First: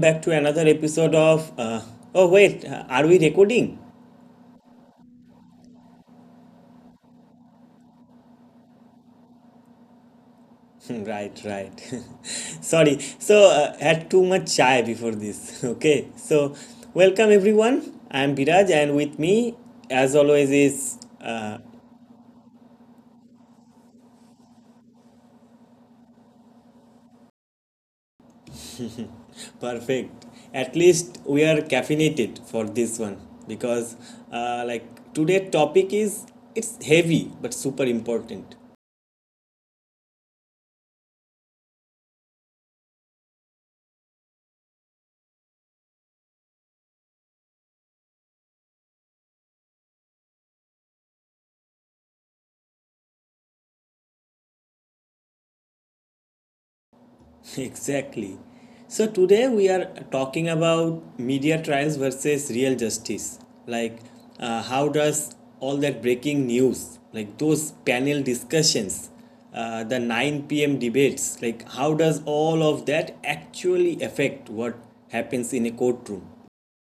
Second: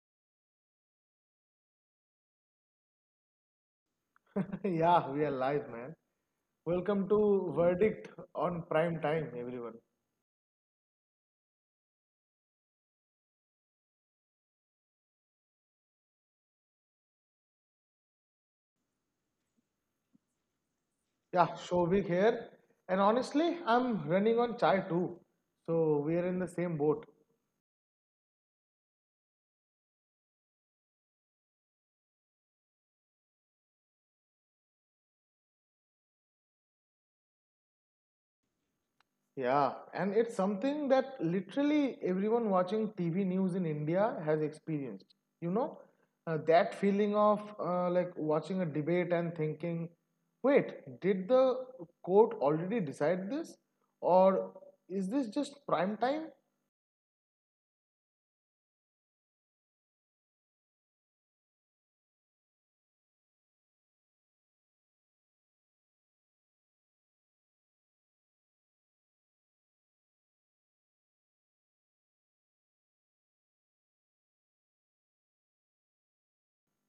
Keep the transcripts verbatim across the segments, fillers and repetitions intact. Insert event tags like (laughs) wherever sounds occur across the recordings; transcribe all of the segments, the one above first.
back to another episode of. Uh, oh wait, uh, are we recording? (laughs) Yeah, we are live, man. Welcome to Verdict on Prime Time, everyone. (laughs) Right, right. (laughs) Sorry, so uh, had too much chai before this. (laughs) Okay, so welcome everyone. I'm Biraj, and with me, as always, is Yeah, uh, Shobhik here. And honestly, I'm running on chai too. So we are in the same boat. perfect. At least we are caffeinated for this one because, uh, like, today topic is it's heavy but super important. Yeah, and it's something that literally everyone watching T V news in India has experienced. You know, uh, that feeling of uh, like watching a debate and thinking, wait, did the court already decide this? Or is this just prime time? (laughs) Exactly. So today we are talking about media trials versus real justice. Like, uh, how does all that breaking news, like those panel discussions, uh, the nine p m debates, like how does all of that actually affect what happens in a courtroom?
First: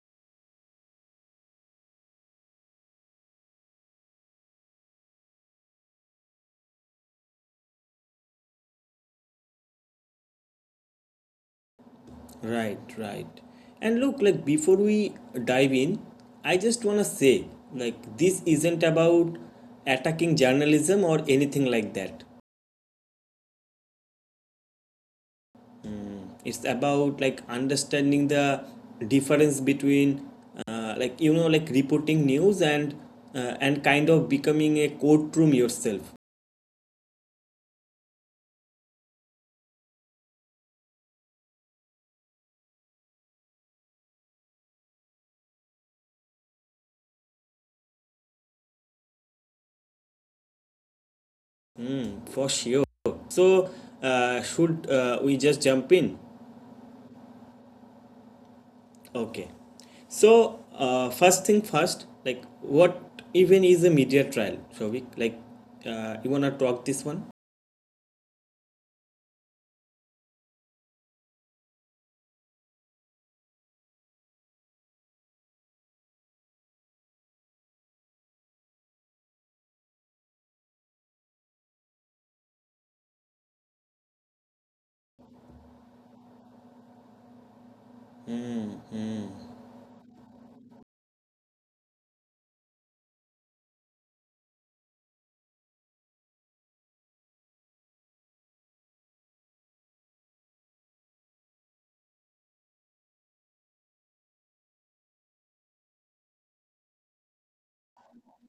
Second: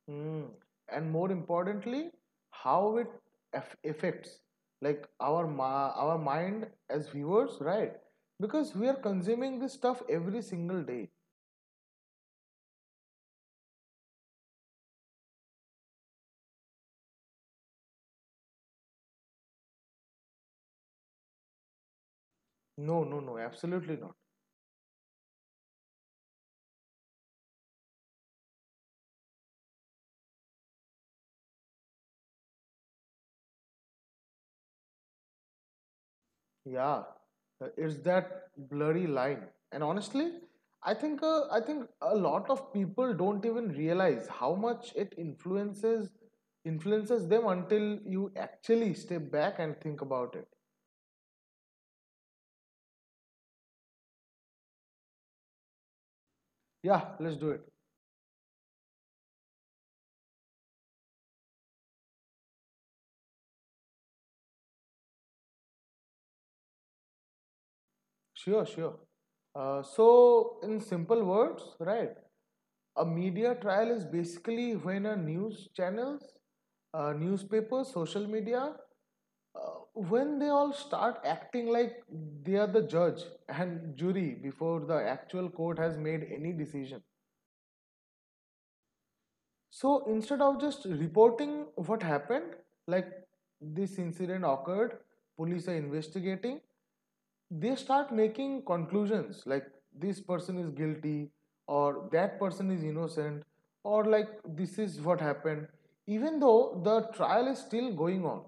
Mm. And more importantly, how it aff- affects like our ma- our mind as viewers, right? Because we are consuming this stuff every single day. Right, right. And look, like before we dive in, I just want to say, like, this isn't about attacking journalism or anything like that. No, no, no, absolutely not. It's about like understanding the difference between uh, like you know like reporting news and uh, and kind of becoming a courtroom yourself. Yeah, uh, it's that blurry line. And honestly, I think uh, I think a lot of people don't even realize how much it influences influences them until you actually step back and think about it. Mm, for sure. So uh, should uh, we just jump in? Yeah, let's do it. Okay, so uh, first thing first, like what even is a media trial, Shovik? Like, uh, you wanna talk this one? Sure, sure. Uh, so, in simple words, right, a media trial is basically when a news channels, uh, newspapers, social media, uh, when they all start acting like they are the judge and jury before the actual court has made any decision. So, instead of just reporting what happened, like this incident occurred, police are investigating, they start making conclusions like this person is guilty or that person is innocent or like this is what happened even though the trial is still going on.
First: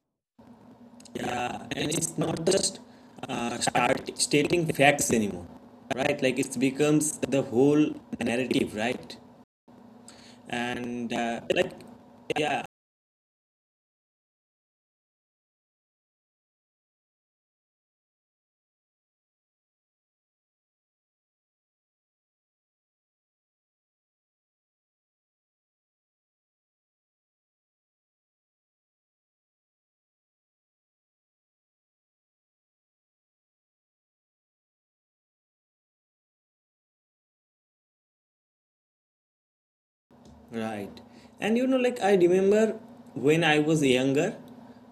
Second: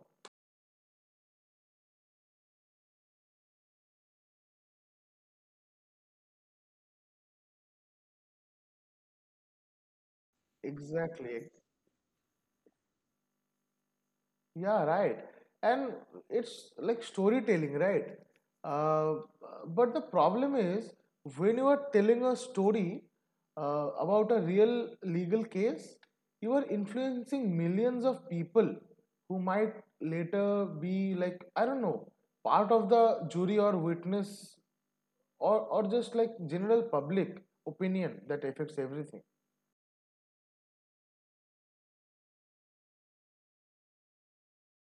Yeah, and it's not just uh, start stating facts anymore, right? Like it becomes the whole narrative, right? And uh, Exactly. like Yeah, right. And it's like storytelling, right? Uh, but the problem is when you are telling a story uh, about a real legal case, you are influencing millions of people who might later be like, I don't know, part of the jury or witness or, or just like general public opinion that affects everything. Right, and you know, like I remember when I was younger,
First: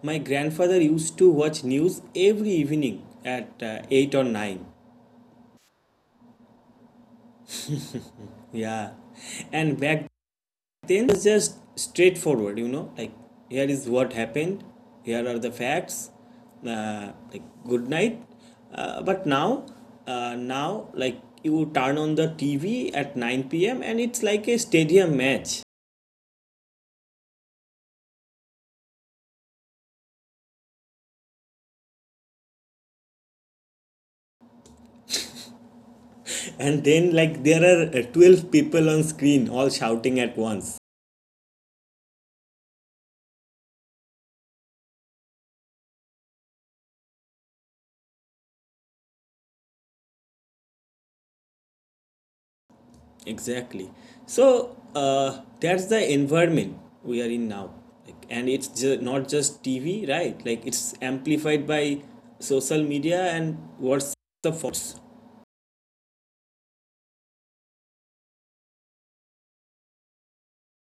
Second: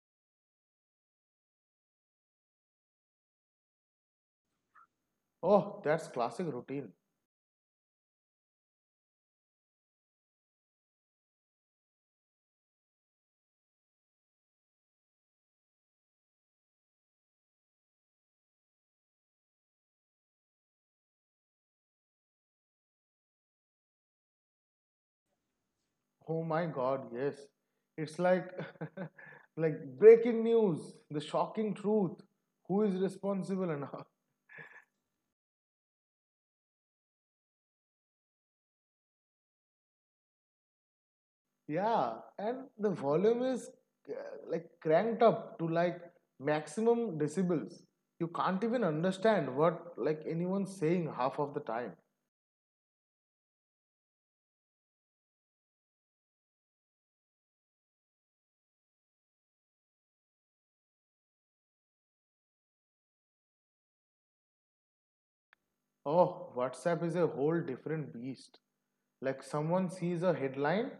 my grandfather used to watch news every evening at uh, eight or nine. Oh, that's classic routine. Yeah, and back then it's just straightforward, you know like here is what happened, here are the facts, uh, like good night. Uh, but now uh, now, like you turn on the TV at nine p m and it's like a stadium match. Oh my God, yes. It's like (laughs) like breaking news, the shocking truth, who is responsible and how. (laughs) (laughs) And then, like, there are uh, twelve people on screen all shouting at once. Yeah, and the volume is uh, like cranked up to like maximum decibels. You can't even understand what like anyone's saying half of the time. Exactly. So uh, that's the environment we are in now. Like, and it's ju- not just T V, right? Like it's amplified by social media and WhatsApp forums. Oh, WhatsApp is a whole different beast. Like someone sees a headline,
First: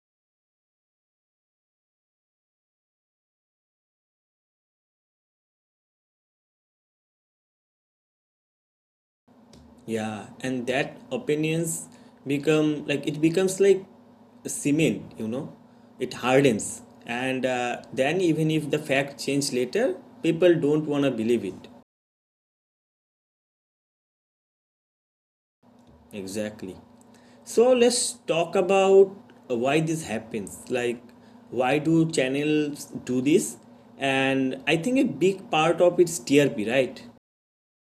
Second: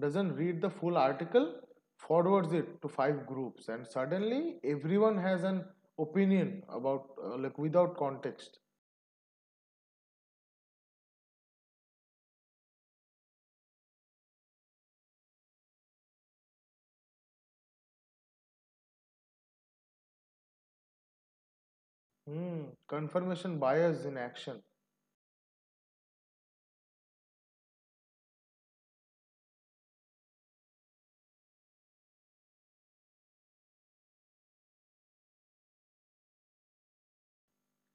doesn't read the full article, forwards it to five groups, and suddenly everyone has an opinion about, uh, like, without context. Yeah, and that opinions become like it becomes like cement, you know, it hardens. And uh, then even if the fact change later, people don't want to believe it. Hmm, confirmation bias in action. Exactly. So let's talk about uh, why this happens. Like, why do channels do this? And I think a big part of it's T R P, right?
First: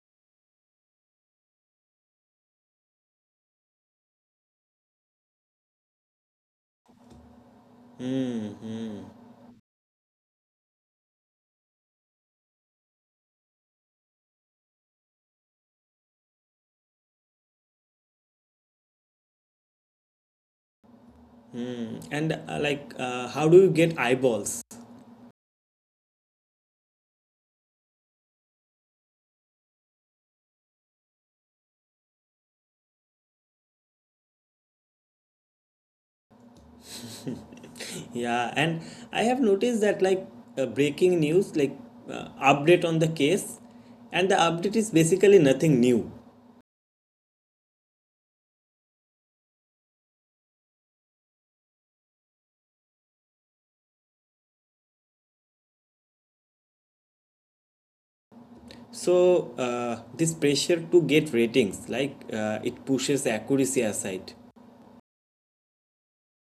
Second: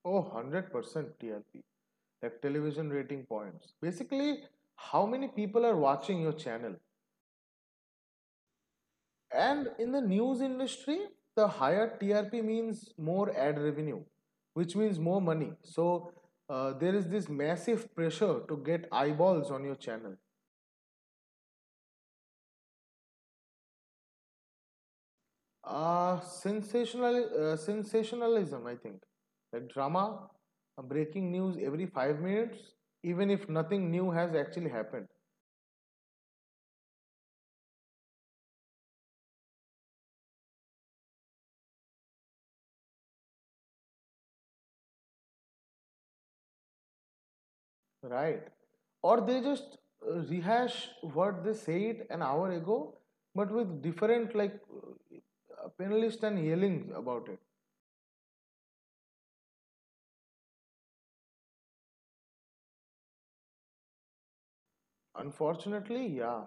Oh, one hundred percent T R P. Like television rating points. Basically, how many people are watching your channel? Mm-hmm. And in the news industry, the higher T R P means more ad revenue, which means more money. So uh, there is this massive pressure to get eyeballs on your channel. And uh, like, uh, how do you get eyeballs? (laughs) Uh, sensational, uh, sensationalism, I think. Like drama, uh, breaking news every five minutes, even if nothing new has actually happened. Yeah, and I have noticed that, like, uh, breaking news, like, uh, update on the case, and the update is basically nothing new. Right. Or they just uh, rehash what they said an hour ago, but with different, like, uh, panelists and yelling about it. So uh, this pressure to get ratings, like, uh, it pushes accuracy aside. Unfortunately, yeah.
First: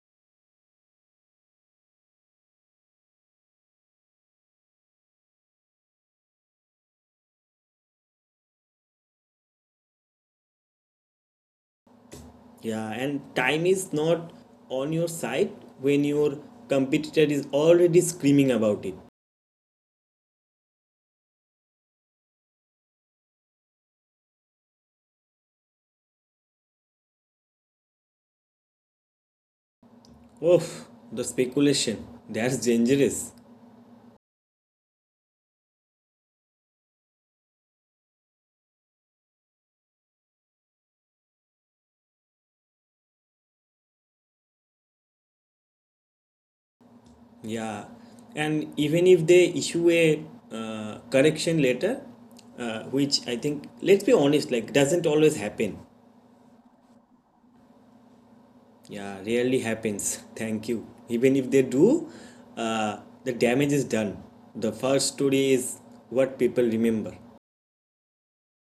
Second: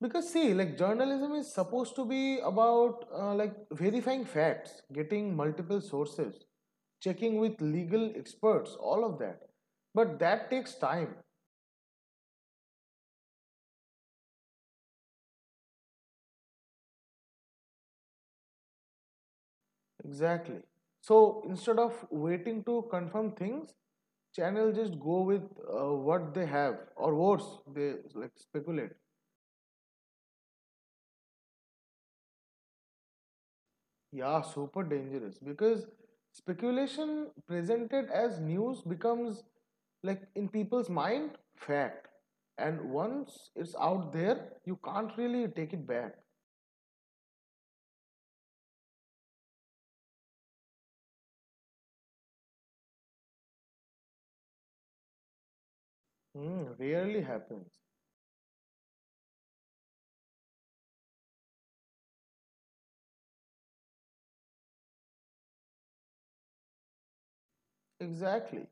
Because, see, like, journalism is supposed to be about, uh, like, verifying facts, getting multiple sources, checking with legal experts, all of that. But that takes time. Yeah, and time is not on your side when your competitor is already screaming about it. Exactly. So instead of waiting to confirm things, channel just go with uh, what they have, or worse, they like speculate. Oof, the speculation. That's dangerous. Yeah, super dangerous because speculation presented as news becomes like in people's mind fact, and once it's out there, you can't really take it back. Yeah, and even if they issue a uh, correction later, uh, which I think, let's be honest, like doesn't always happen. Hmm, rarely happens. Yeah, rarely happens. (laughs) Thank you. Even if they do, uh, the damage is done. The first story is what people remember. Exactly.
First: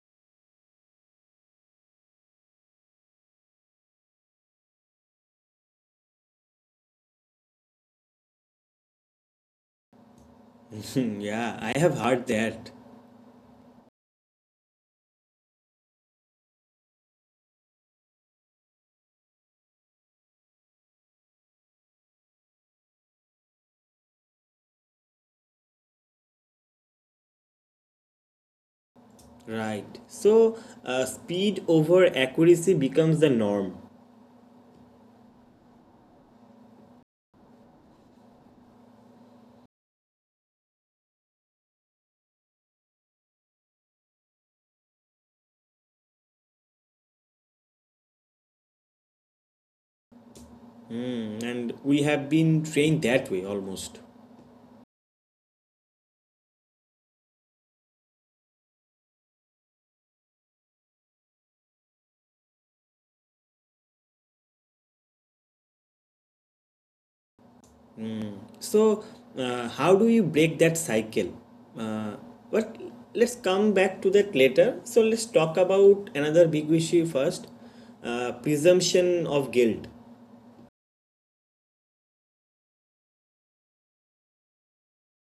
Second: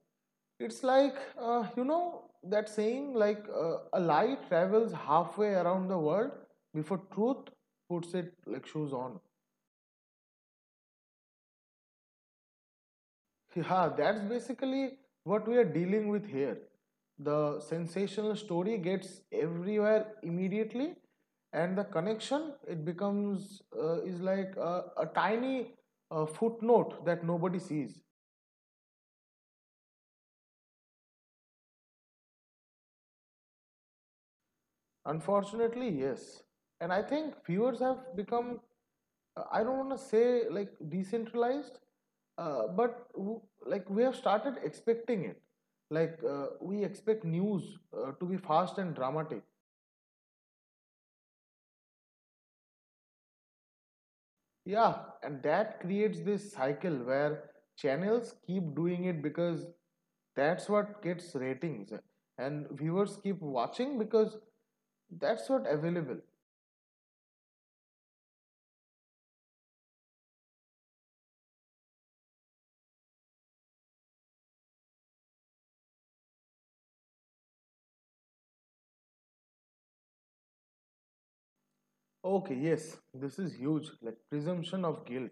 It's like, uh, you know, that saying, like, uh, a lie travels halfway around the world before truth puts it like shoes on. (laughs) Yeah, I have heard that. (laughs) Yeah, that's basically what we are dealing with here. The sensational story gets everywhere immediately, and the connection it becomes uh, is like a, a tiny uh, footnote that nobody sees. Right. So, uh, speed over accuracy becomes the norm. Unfortunately, yes. And I think viewers have become, uh, I don't want to say like decentralized, uh, but w- like we have started expecting it. Like uh, we expect news uh, to be fast and dramatic. Hmm, and we have been trained that way almost. Yeah, and that creates this cycle where channels keep doing it because that's what gets ratings, and viewers keep watching because that's what available. So, uh, how do you break that cycle? Uh, but let's come back to that later. So, let's talk about another big issue first, uh, presumption of guilt. Okay, yes, this is huge, like presumption of guilt.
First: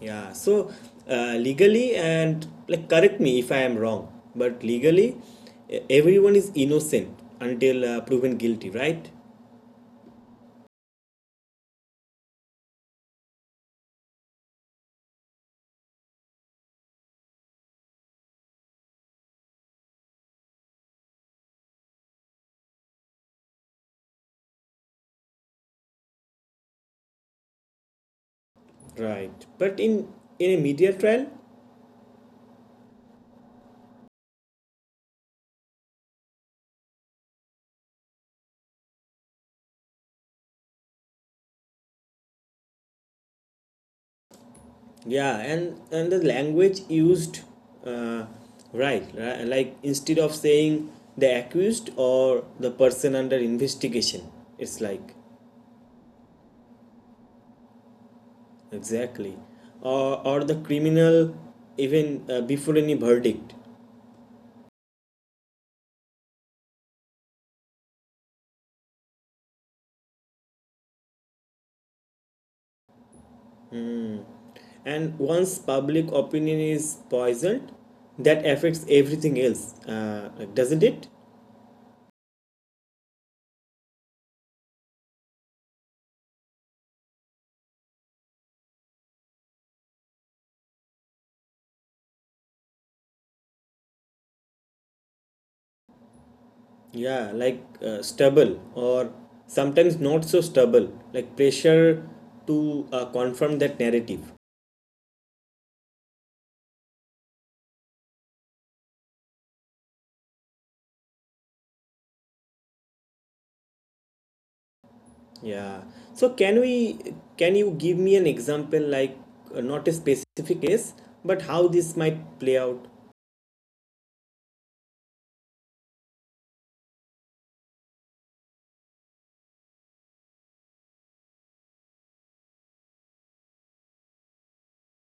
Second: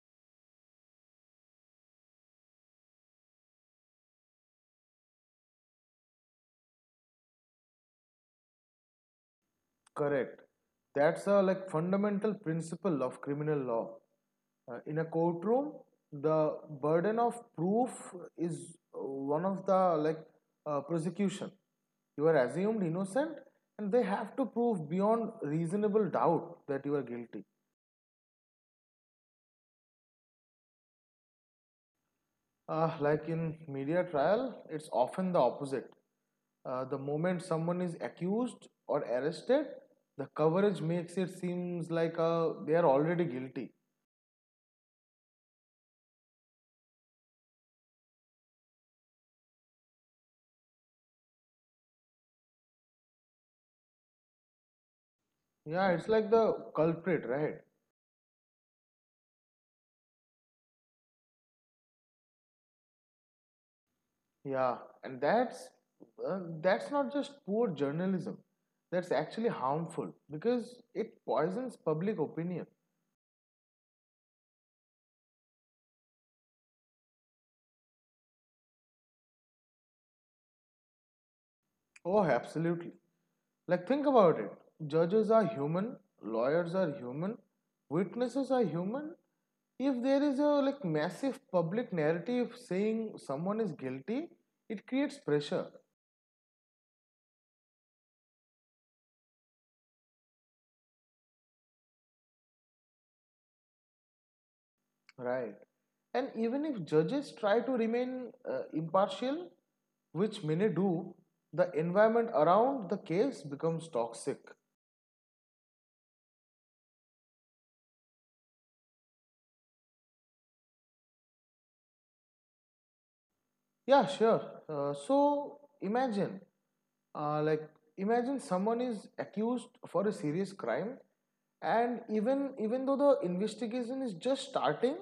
Yeah. So, uh, legally, and like correct me if I am wrong, but legally, e- everyone is innocent until uh, proven guilty, right? Correct. That's a like fundamental principle of criminal law. Uh, in a courtroom, the burden of proof is uh, one of the like uh, prosecution. You are assumed innocent, and they have to prove beyond reasonable doubt that you are guilty. Right, but in in a media trial, Uh, like in media trial, it's often the opposite. Uh, the moment someone is accused or arrested, the coverage makes it seems like uh, they are already guilty. yeah, and and the language used, uh, right, right, like instead of saying the accused or the person under investigation, it's like Yeah, it's like the culprit, right? exactly, or or the criminal even uh, before any verdict, Yeah, and that's uh, that's not just poor journalism. That's actually harmful because it poisons public opinion. and once public opinion is poisoned, that affects everything else, uh, doesn't it? Oh, absolutely. Like think about it. Judges are human, lawyers are human, witnesses are human. If there is a like massive public narrative saying someone is guilty, it creates pressure, Yeah, like, uh, stubble or sometimes not so stubble, like pressure to uh, confirm that narrative. right? And even if judges try to remain uh, impartial, which many do, the environment around the caves becomes toxic. Yeah. So can we can you give me an example, like, uh, not a specific case, but how this might play out? Yeah, sure. Uh, so imagine, uh, like, imagine someone is accused for a serious crime, and even even though the investigation is just starting,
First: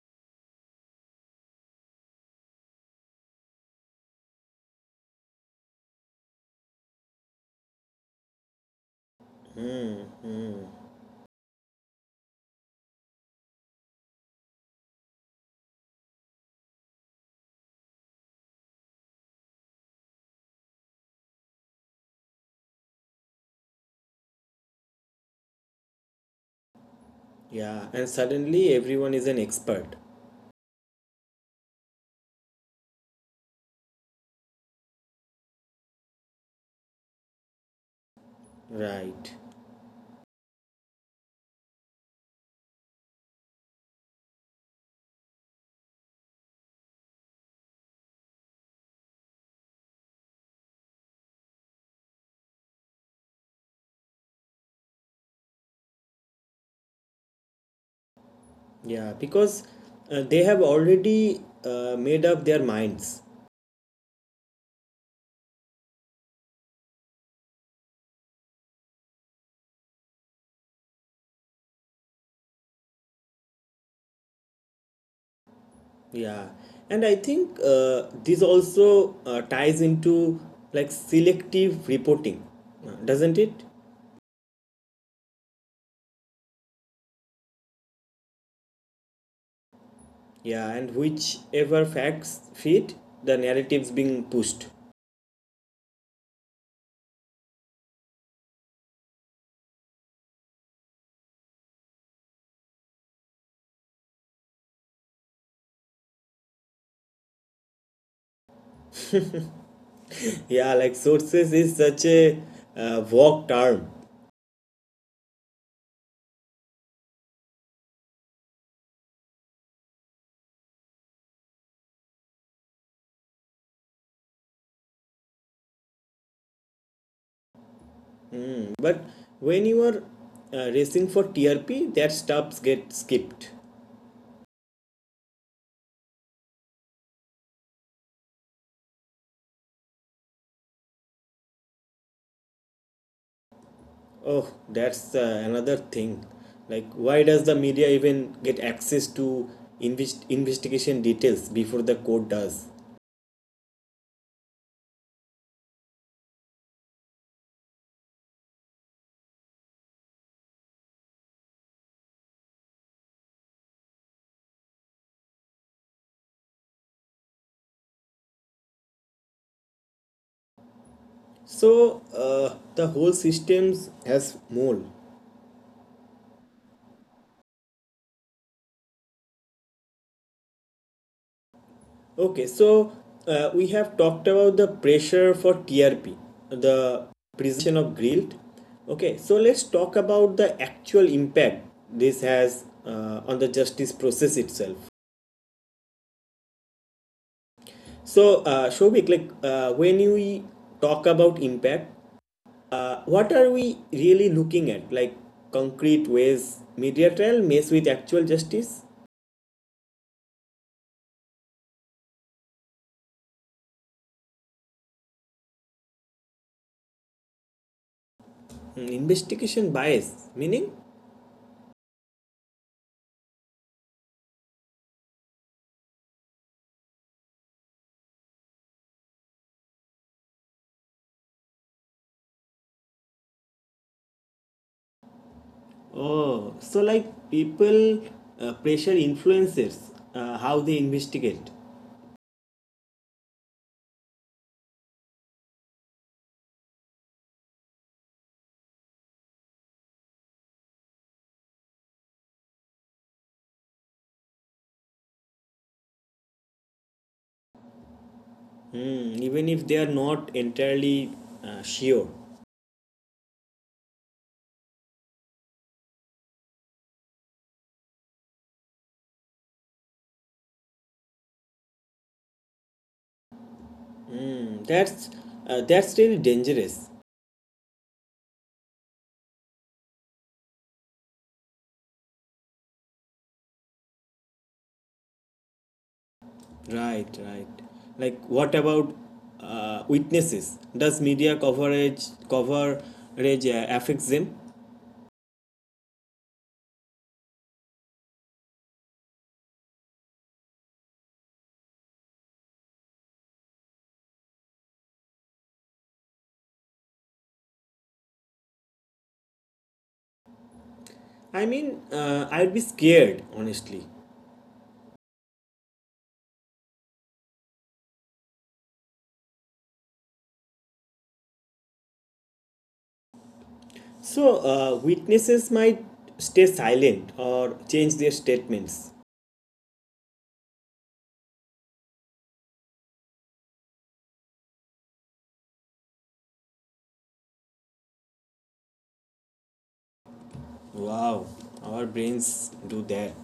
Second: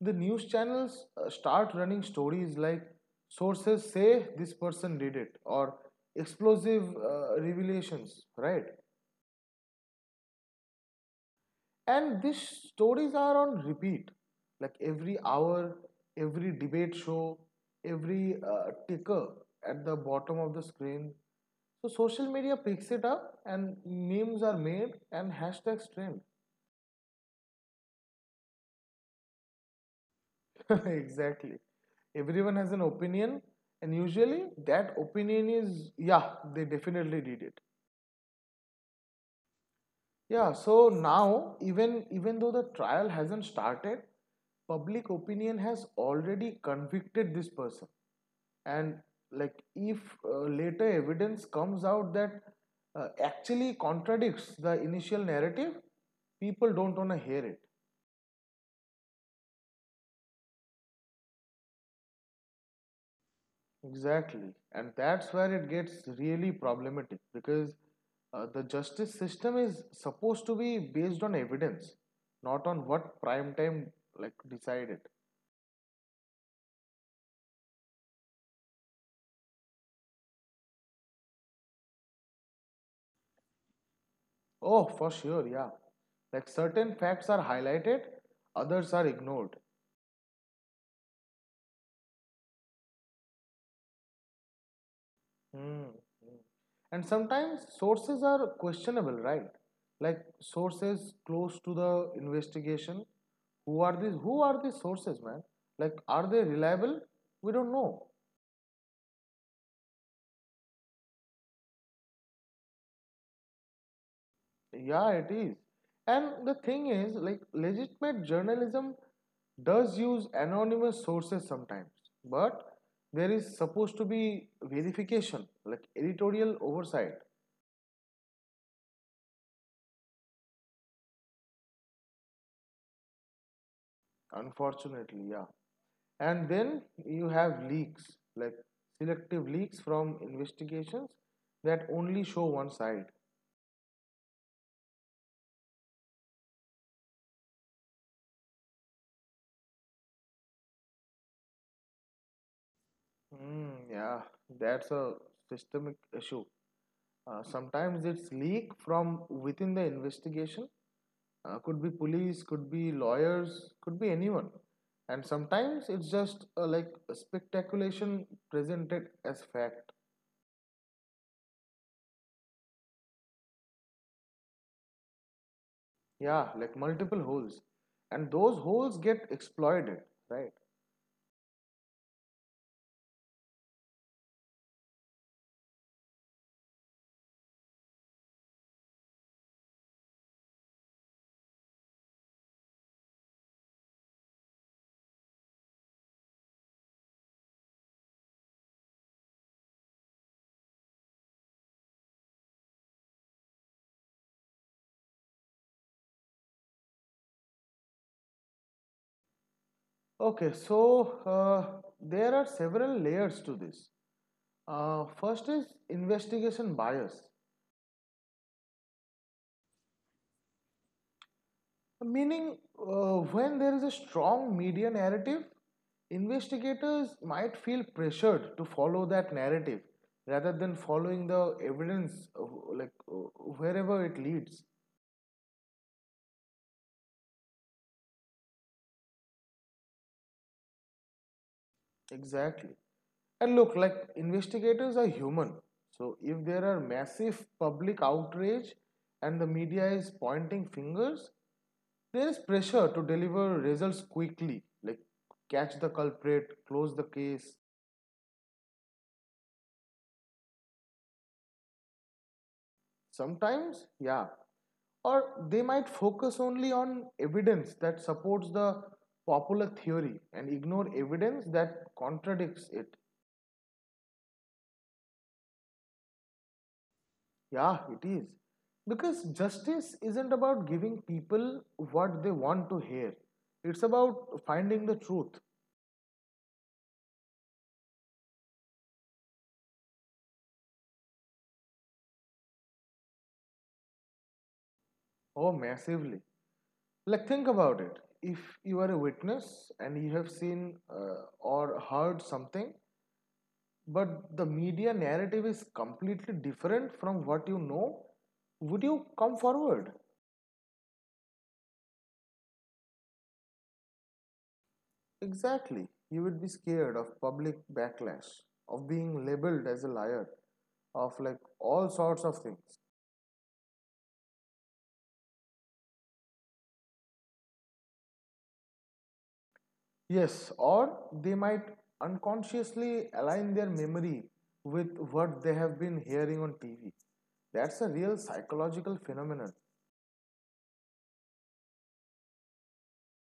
the news channels uh, start running stories like sources say this person did it or explosive uh, revelations, right? Mm-hmm. And these stories are on repeat, like every hour, every debate show, every uh, ticker at the bottom of the screen. So social media picks it up, and memes are made and hashtags trend. Yeah, and suddenly everyone is an expert. (laughs) Exactly. Everyone has an opinion, and usually that opinion is yeah, they definitely did it. Right. Yeah. So now, even even though the trial hasn't started, public opinion has already convicted this person. And like if uh, later evidence comes out that uh, actually contradicts the initial narrative, people don't want to hear it. Yeah, because uh, they have already uh, made up their minds. Exactly. And that's where it gets really problematic because uh, the justice system is supposed to be based on evidence, not on what prime time like decided. Yeah, and I think uh, this also uh, ties into, like, selective reporting, uh, doesn't it? Oh, for sure, yeah. Like certain facts are highlighted, others are ignored. Yeah, and whichever facts fit the narratives being pushed. Mm, mm. And sometimes sources are questionable, right? Like sources close to the investigation. Who are these? Who are these sources, man? Like, are they reliable? We don't know. Yeah, like sources is such a uh, vague term, Yeah, it is. And the thing is, like, legitimate journalism does use anonymous sources sometimes, but there is supposed to be verification, like editorial oversight. but when you are uh, racing for T R P, that stuffs get skipped. Unfortunately, yeah. And then you have leaks like selective leaks from investigations that only show one side. Oh, that's uh, another thing. Like, why does the media even get access to invest- investigation details before the court does? Mm, yeah, that's a systemic issue. Uh, sometimes it's leak from within the investigation. Uh, could be police, could be lawyers, could be anyone. And sometimes it's just uh, like a speculation presented as fact. So uh, the whole systems has mole. Yeah, like multiple holes, and those holes get exploited, right? Okay, so uh, we have talked about the pressure for T R P, the precision of grilled. Okay, so let's talk about the actual impact this has uh, on the justice process itself. So, uh, Shobik, like, uh, when we talk about impact, uh, what are we really looking at? Like, concrete ways media trial mess with actual justice, Okay, so uh, there are several layers to this. Uh, first is investigation bias, Mm, investigation bias, meaning meaning uh, when there is a strong media narrative, investigators might feel pressured to follow that narrative rather than following the evidence, uh, like uh, wherever it leads. oh, so, like, people uh, pressure influencers uh, how they investigate, Exactly. And look, like investigators are human. So if there are massive public outrage and the media is pointing fingers, there is pressure to deliver results quickly, like catch the culprit, close the case. hmm, even if they are not entirely uh, sure. Sometimes, yeah. Or they might focus only on evidence that supports the popular theory and ignore evidence that contradicts it. Hmm, that's uh, that's really dangerous. Yeah, it is. Because justice isn't about giving people what they want to hear, it's about finding the truth. Right, right. Like, what about uh, witnesses? Does media coverage coverage uh, affects them? Oh, massively. Like, think about it. If you are a witness and you have seen uh, or heard something, but the media narrative is completely different from what you know, would you come forward? I mean, uh, I'd be scared honestly. Exactly. You would be scared of public backlash, of being labeled as a liar, of like all sorts of things. So uh, witnesses might stay silent or change their statements. Yes, or they might unconsciously align their memory with what they have been hearing on T V. That's a real psychological phenomenon. Wow, our brains do that.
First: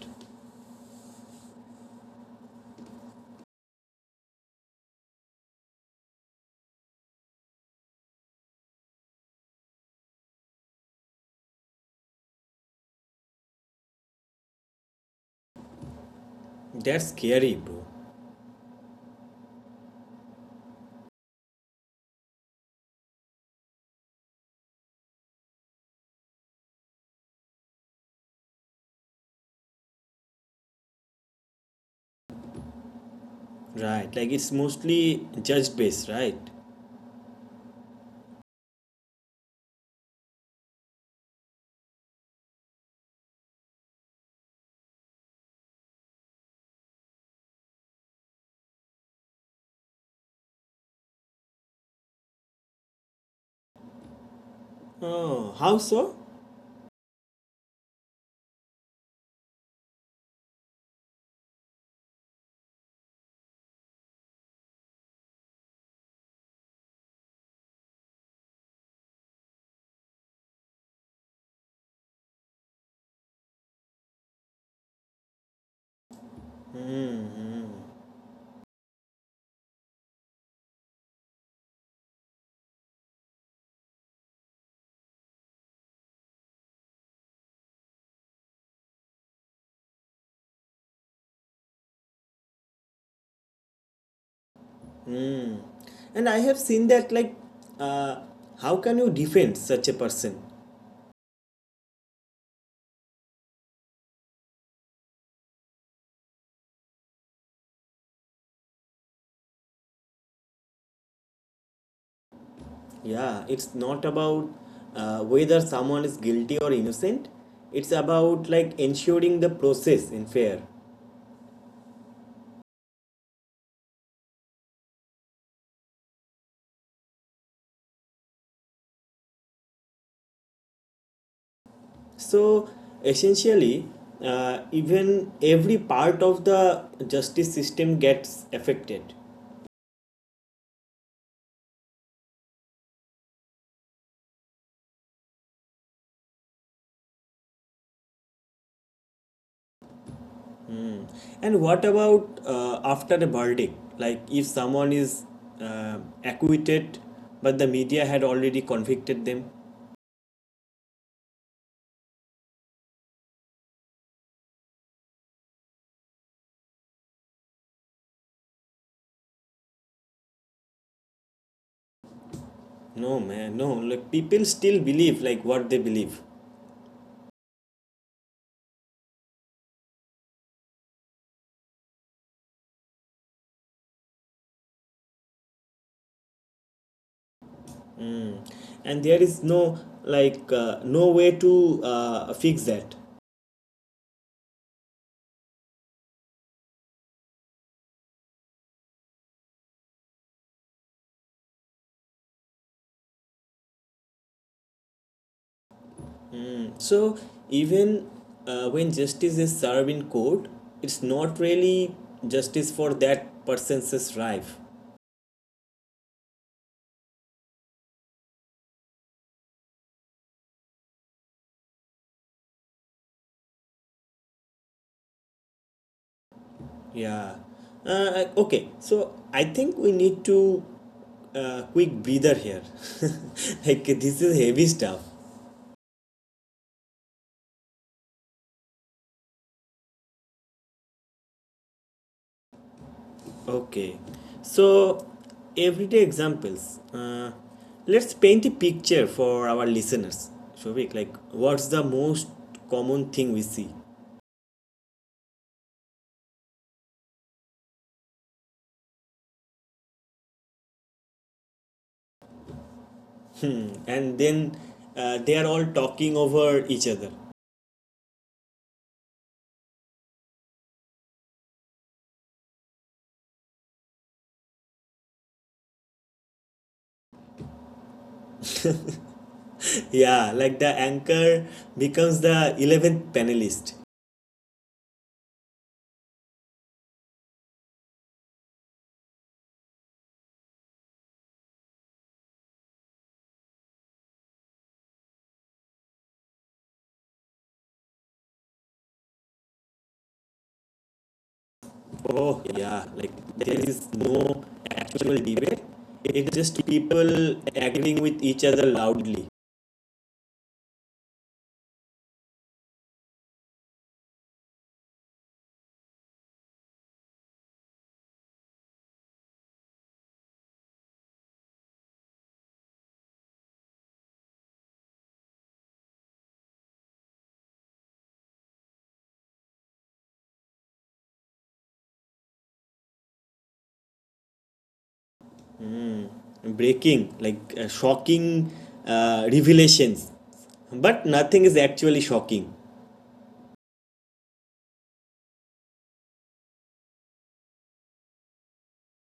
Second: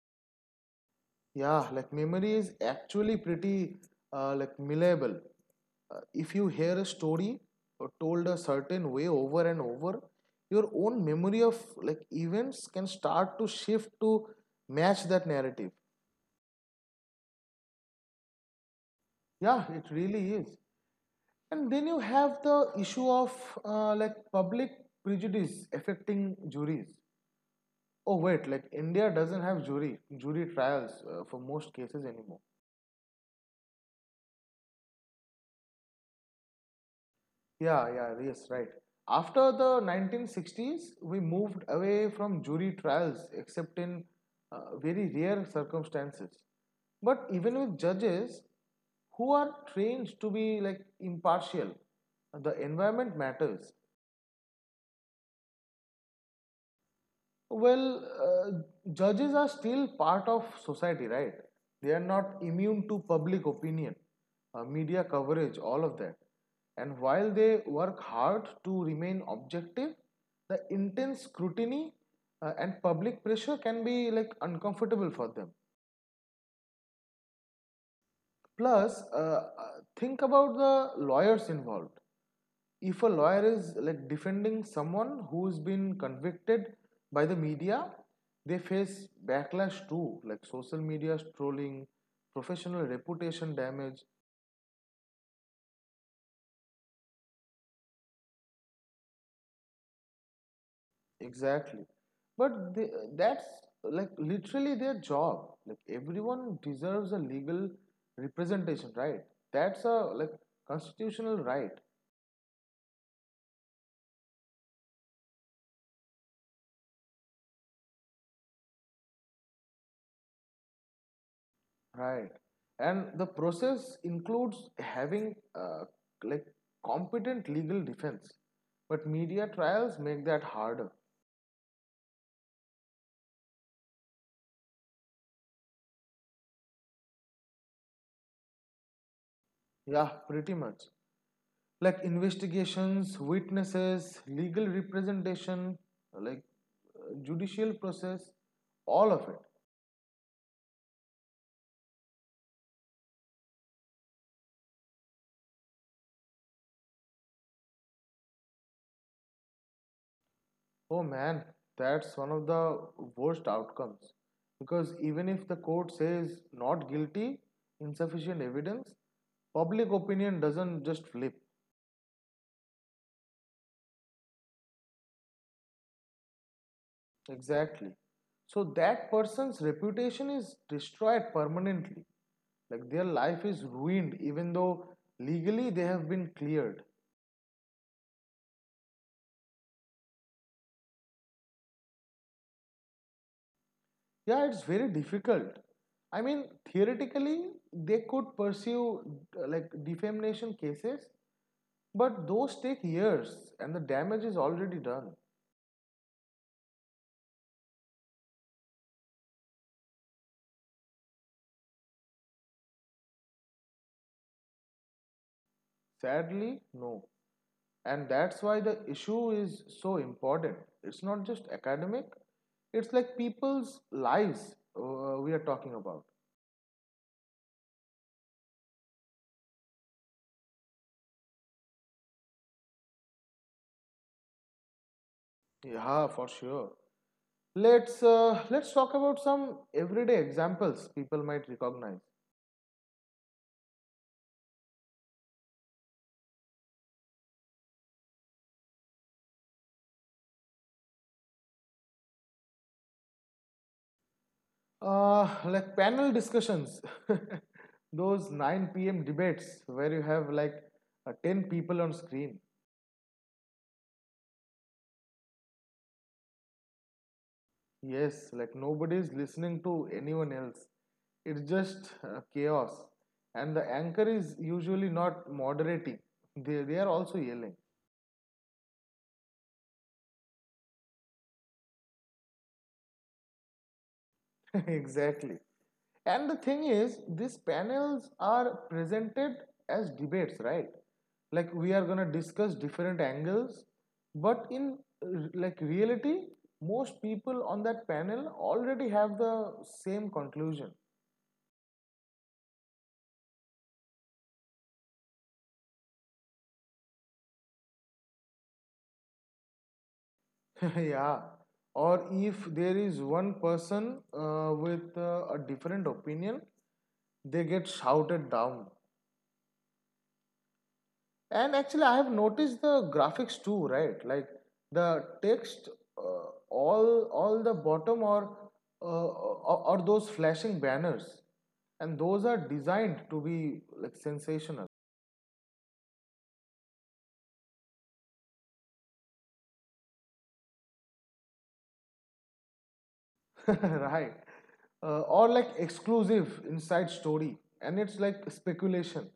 Yeah, like memory is actually pretty uh, like malleable. Uh, if you hear a story or told a certain way over and over, your own memory of like events can start to shift to match that narrative. That's scary, bro. Yeah, it really is. And then you have the issue of uh, like public prejudice affecting juries. Oh wait, like India doesn't have jury jury trials uh, for most cases anymore. Right, like it's mostly judge based, right? Yeah, yeah, yes, right. After the nineteen sixties, we moved away from jury trials except in uh, very rare circumstances. But even with judges who are trained to be like impartial, the environment matters. Oh, how so? Well, uh, judges are still part of society, right? They are not immune to public opinion, uh, media coverage, all of that. And while they work hard to remain objective, the intense scrutiny uh, and public pressure can be like uncomfortable for them. Hmm. Plus, uh, uh, think about the lawyers involved. If a lawyer is like defending someone who's been convicted by the media, they face backlash too, like social media trolling, professional reputation damage. And I have seen that, like, uh, how can you defend such a person? Exactly. But they, that's like literally their job. Like everyone deserves a legal representation, right? That's a like constitutional right. Yeah, it's not about uh, whether someone is guilty or innocent, it's about, like, ensuring the process in fair. Right. And the process includes having uh, like competent legal defense. But media trials make that harder. So essentially, uh, even every part of the justice system gets affected. Yeah, pretty much. Like investigations, witnesses, legal representation, like uh, judicial process, all of it. And what about uh, after a verdict? Like, if someone is uh, acquitted, but the media had already convicted them? Oh man, that's one of the worst outcomes. Because even if the court says not guilty, insufficient evidence, public opinion doesn't just flip. No, man, no. Like people still believe like what they believe, Exactly. So that person's reputation is destroyed permanently. Like their life is ruined, even though legally they have been cleared. mm. And there is no like uh, no way to uh, fix that. Yeah, it's very difficult. I mean, theoretically, they could pursue uh, like defamation cases, but those take years and the damage is already done. So even uh, when justice is served in court, it's not really justice for that person's life. Sadly, no. And that's why the issue is so important. It's not just academic. It's like people's lives uh, we are talking about. Yeah. Uh, okay. So I think we need to uh, quick breather here. (laughs) Like, this is heavy stuff. Yeah, for sure. Let's uh, let's talk about some everyday examples people might recognize. Okay. So, everyday examples. Uh, let's paint a picture for our listeners. Shovik, like, what's the most common thing we see, uh, Like panel discussions, (laughs) those nine p.m debates where you have like uh, ten people on screen. and then uh, they are all talking over each other. Yes, like nobody's listening to anyone else. It's just uh, chaos. And the anchor is usually not moderating, they, they are also yelling. (laughs) Yeah, like the anchor becomes the eleventh panelist. (laughs) Exactly. And the thing is, these panels are presented as debates, right? Like we are gonna discuss different angles, but in uh, like reality, most people on that panel already have the same conclusion. Oh, yeah. Like, there is no actual debate. It's just people agreeing with each other loudly, (laughs) Yeah. Or if there is one person uh, with uh, a different opinion, they get shouted down. And actually I have noticed the graphics too, right? Like the text, uh, all all the bottom, or uh, or or those flashing banners, and those are designed to be like sensational. breaking, like, uh, shocking uh, revelations. But nothing is actually shocking. (laughs) Right. Uh, or like exclusive inside story, and it's like speculation.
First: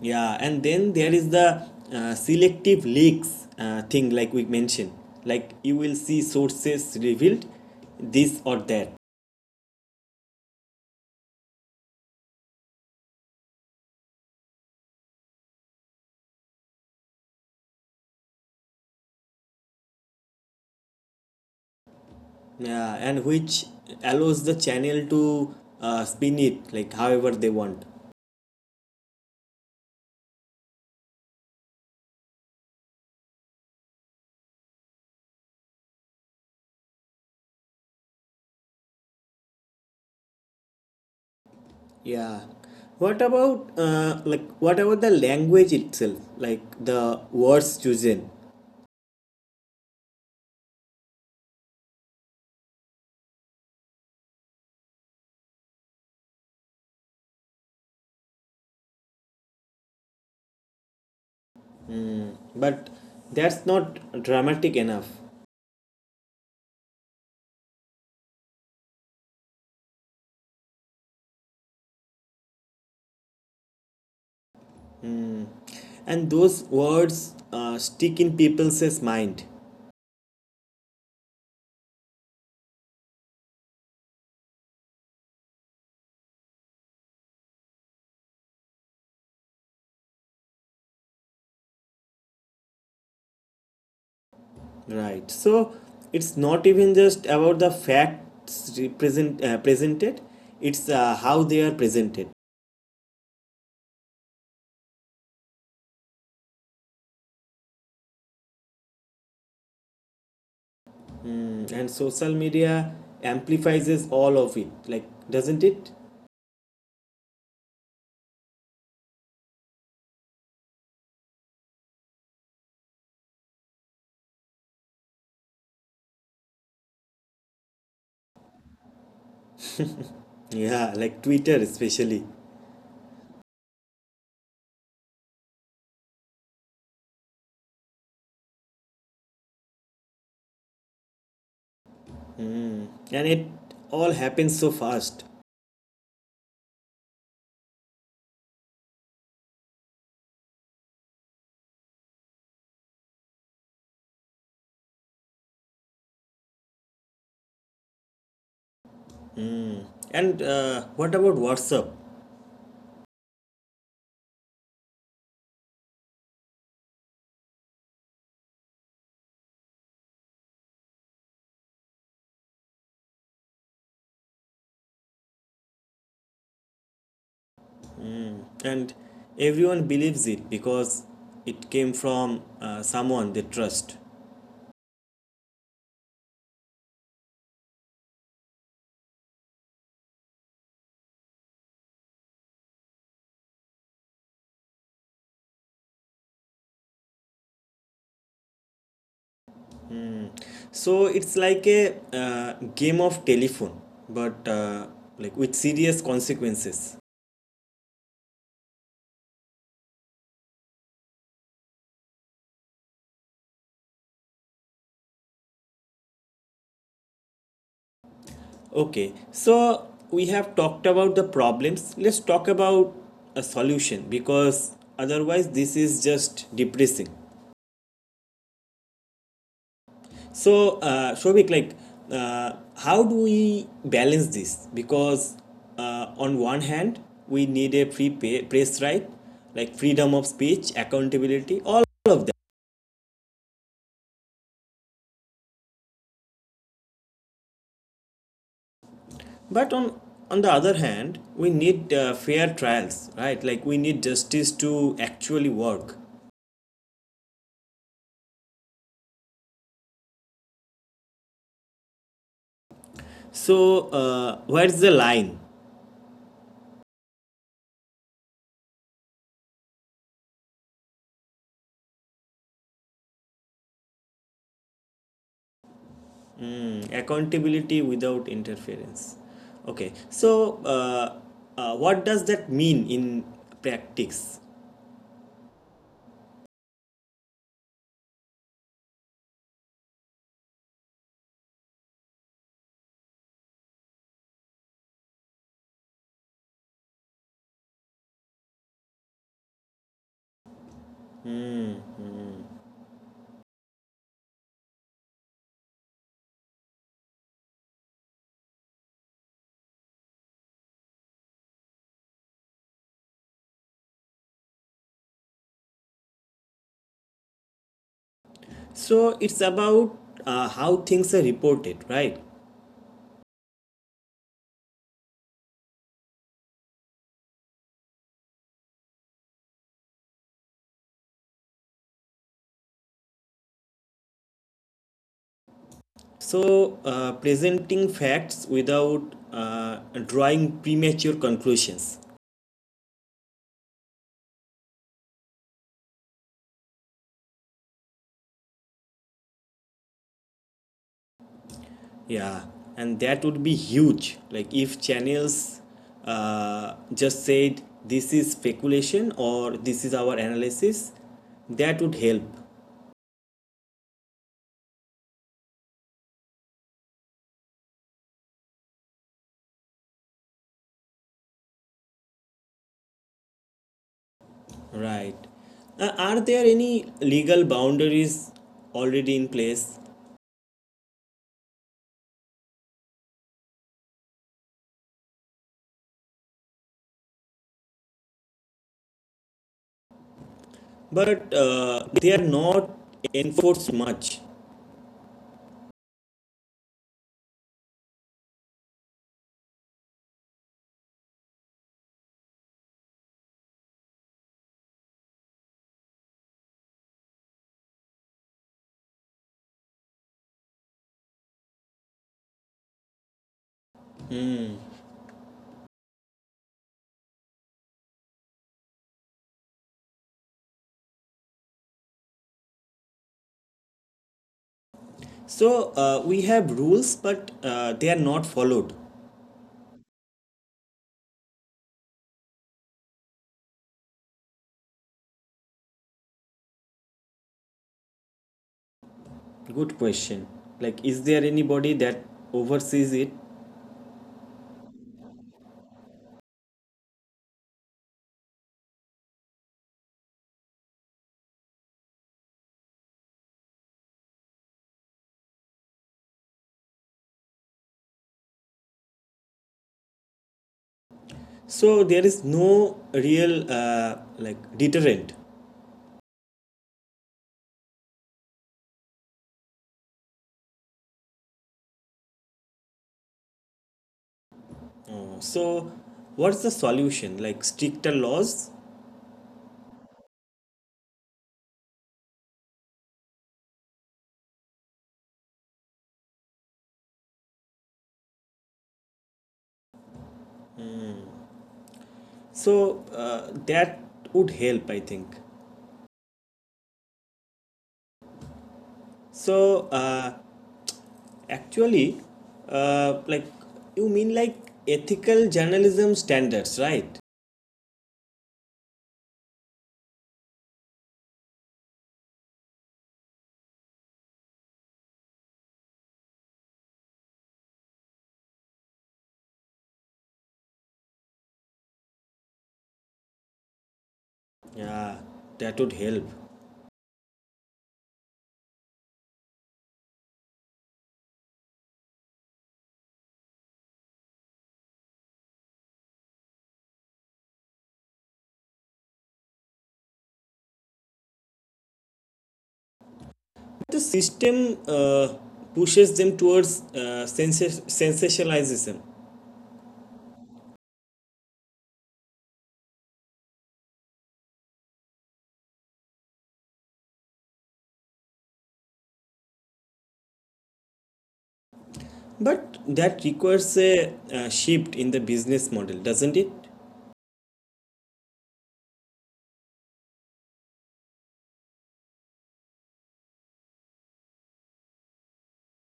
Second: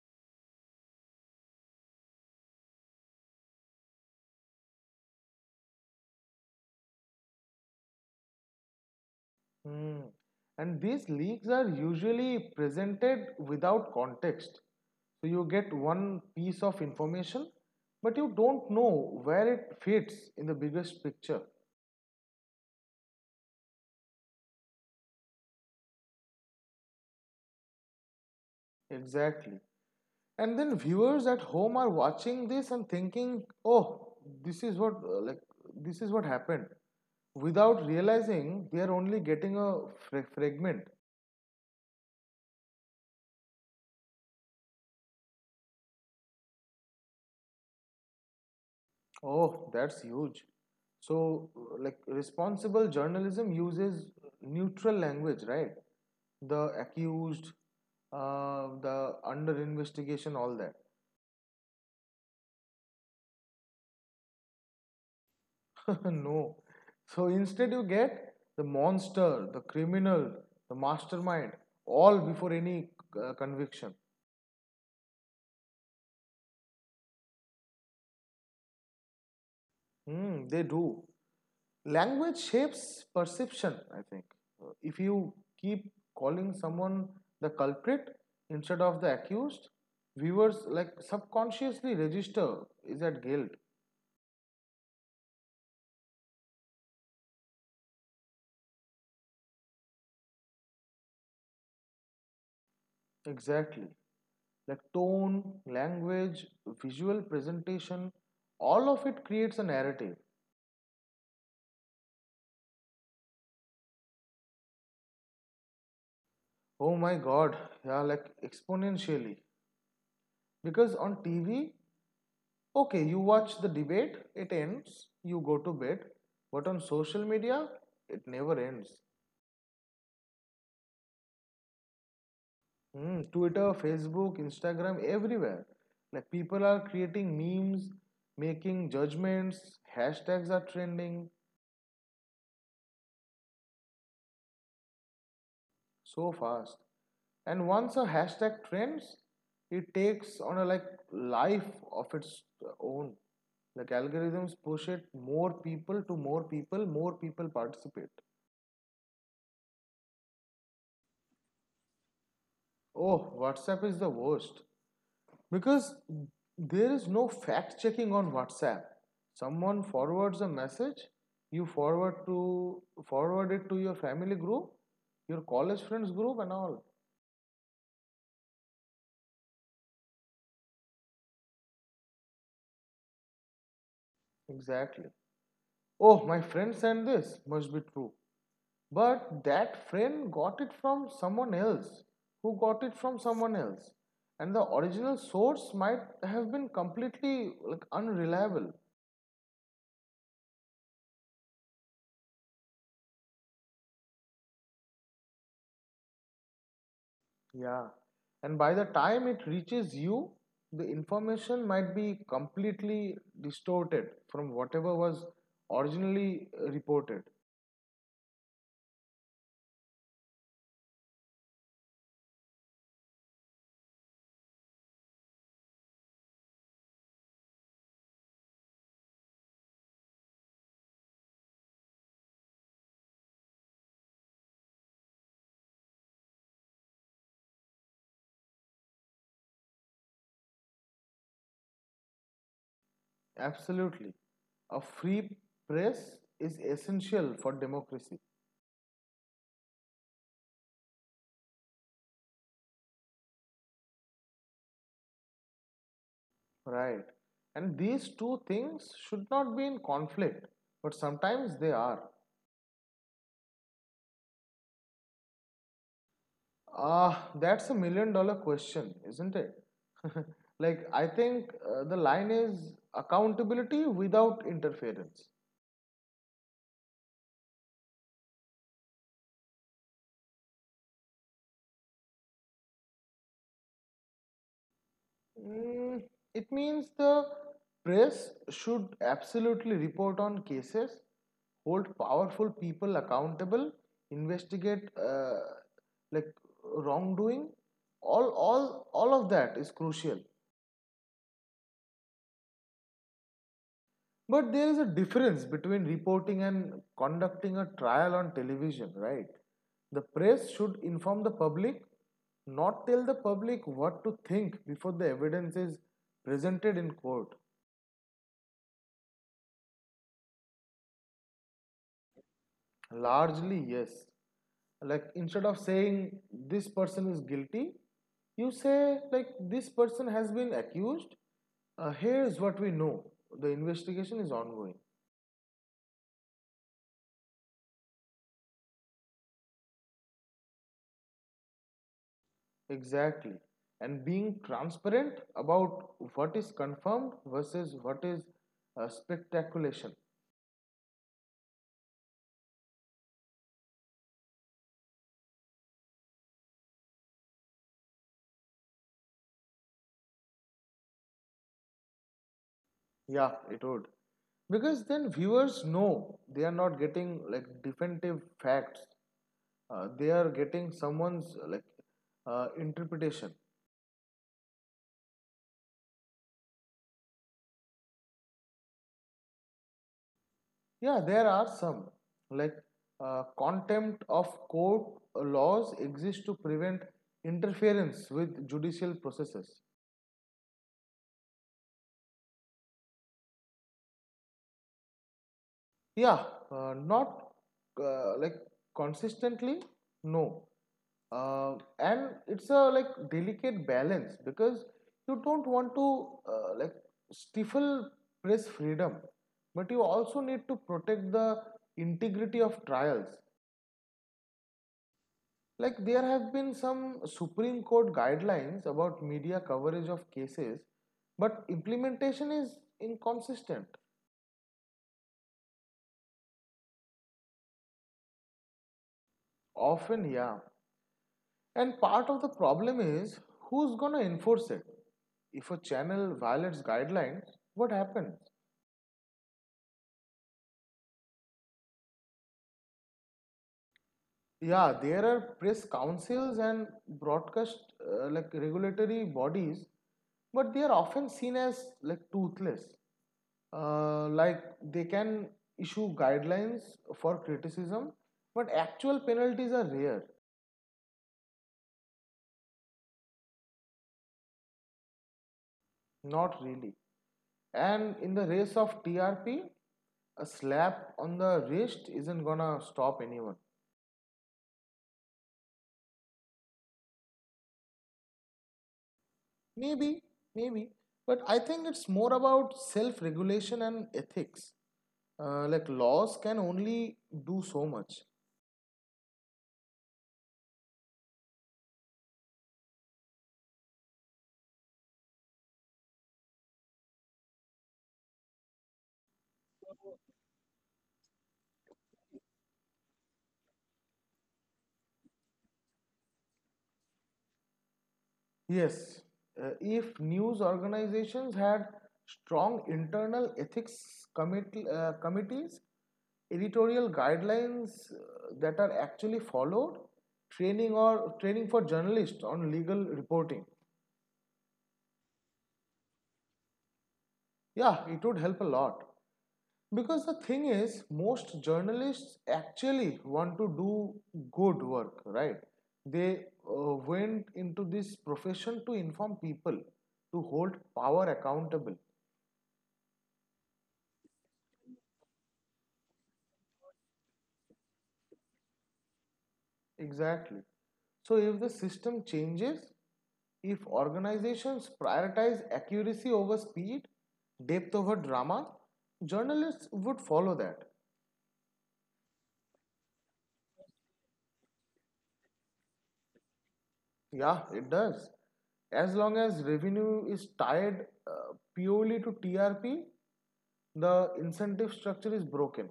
Yeah, and then there is the uh, selective leaks uh, thing, like we mentioned. Like, you will see sources revealed this or that. Hmm. And these leaks are usually presented without context. So you get one piece of information, but you don't know where it fits in the biggest picture. Yeah, and which allows the channel to uh, spin it, like, however they want. Exactly. And then viewers at home are watching this and thinking, "Oh, this is what uh, like this is what happened," without realizing they are only getting a fra- fragment. Yeah. What about uh, like what about the language itself? Like, the words chosen, Oh, that's huge. So, uh, like, responsible journalism uses neutral language, right? The accused, uh, the under investigation, all that. but that's not dramatic enough. (laughs) No. So, instead, you get the monster, the criminal, the mastermind, all before any uh, conviction. Mm. And those words uh, stick in people's mind, Hmm, they do. Language shapes perception, I think. Uh, if you keep calling someone the culprit instead of the accused, viewers like subconsciously register is that guilt. right? So it's not even just about the facts represent uh, presented; it's uh, how they are presented. Exactly. Like tone, language, visual presentation, all of it creates a narrative. Mm. And social media amplifies all of it, like doesn't it? Oh my god, yeah, like exponentially. Because on TV, okay, you watch the debate, it ends, you go to bed, but on social media, it never ends. Yeah, like Twitter especially. Mm, Twitter, Facebook, Instagram, everywhere. Like people are creating memes, making judgments, hashtags are trending Hmm. And it all happens so fast. so fast. And once a hashtag trends, it takes on a like life of its own. Like algorithms push it more people to more people, more people participate. And uh, what about WhatsApp? Oh, WhatsApp is the worst. Because there is no fact checking on WhatsApp. Someone forwards a message, you forward to forward it to your family group, your college friends group and all. And everyone believes it because it came from uh, someone they trust. Exactly. Oh, my friend sent this, must be true. But that friend got it from someone else who got it from someone else, and the original source might have been completely like unreliable. So it's like a uh, game of telephone, but uh, like with serious consequences. Yeah. And by the time it reaches you, the information might be completely distorted from whatever was originally uh, reported. Okay, so we have talked about the problems, let's talk about a solution, because otherwise this is just depressing. So, uh, Shobik, like, uh, how do we balance this? Because uh, on one hand, we need a free pay, press right, like freedom of speech, accountability, all of that. Absolutely. A free press is essential for democracy. But on on the other hand, we need uh, fair trials, right? Like we need justice to actually work. Right. And these two things should not be in conflict, but sometimes they are. So, uh, where's the line? Ah, that's a million dollar question, isn't it? (laughs) Like, I think uh, the line is accountability without interference. Mm, accountability without interference. Okay. So, uh, uh, what does that mean in practice? Mm, it means the press should absolutely report on cases, hold powerful people accountable, investigate uh, like wrongdoing. All, all, all of that is crucial. But there is a difference between reporting and conducting a trial on television, right? The press should inform the public, not tell the public what to think before the evidence is presented in court. So it's about uh, how things are reported, right? Largely, yes. Like instead of saying this person is guilty, you say like this person has been accused. Uh, here's what we know. The investigation is ongoing. So uh, presenting facts without uh, drawing premature conclusions. Exactly. And being transparent about what is confirmed versus what is uh, speculation. Yeah, and that would be huge. Like, if channels uh, just said this is speculation or this is our analysis, that would help. Yeah, it would. Because then viewers know they are not getting like definitive facts. Uh, they are getting someone's uh, like uh, interpretation. Right. Uh, are there any legal boundaries already in place? Yeah, there are some like uh, contempt of court laws exist to prevent interference with judicial processes. But uh, they are not enforced much. Yeah, uh, not uh, like consistently. No, uh, and it's a like delicate balance, because you don't want to uh, like stifle press freedom, but you also need to protect the integrity of trials. Like there have been some supreme court guidelines about media coverage of cases, but implementation is inconsistent. So uh, we have rules, but uh, they are not followed. Often, yeah. And part of the problem is who's going to enforce it. If a channel violates guidelines, what happens? Good question. Like, is there anybody that oversees it? Yeah, there are press councils and broadcast uh, like regulatory bodies, but they are often seen as like toothless. Uh, like they can issue guidelines for criticism, but actual penalties are rare. So there is no real uh, like deterrent. Not really. And in the race of T R P, a slap on the wrist isn't gonna stop anyone. Uh, So what's the solution? Like, stricter laws. Maybe, maybe, but I think it's more about self regulation and ethics. Uh, like laws can only do so much. So uh, that would help, I think. So, uh, actually, uh, like you mean, like, ethical journalism standards, right? Yes. Uh, if news organizations had strong internal ethics commit uh, committees, editorial guidelines uh, that are actually followed, training or training for journalists on legal reporting, Yeah, that would help. yeah, it would help a lot. Because the thing is, most journalists actually want to do good work, right? They uh, went into this profession to inform people, to hold power accountable. The system uh, pushes them towards uh, sensationalism, Exactly. So, if the system changes, if organizations prioritize accuracy over speed, depth over drama, journalists would follow that. but that requires a, uh shift in the business model, doesn't it? Yeah, it does. As long as revenue is tied uh, purely to T R P, the incentive structure is broken.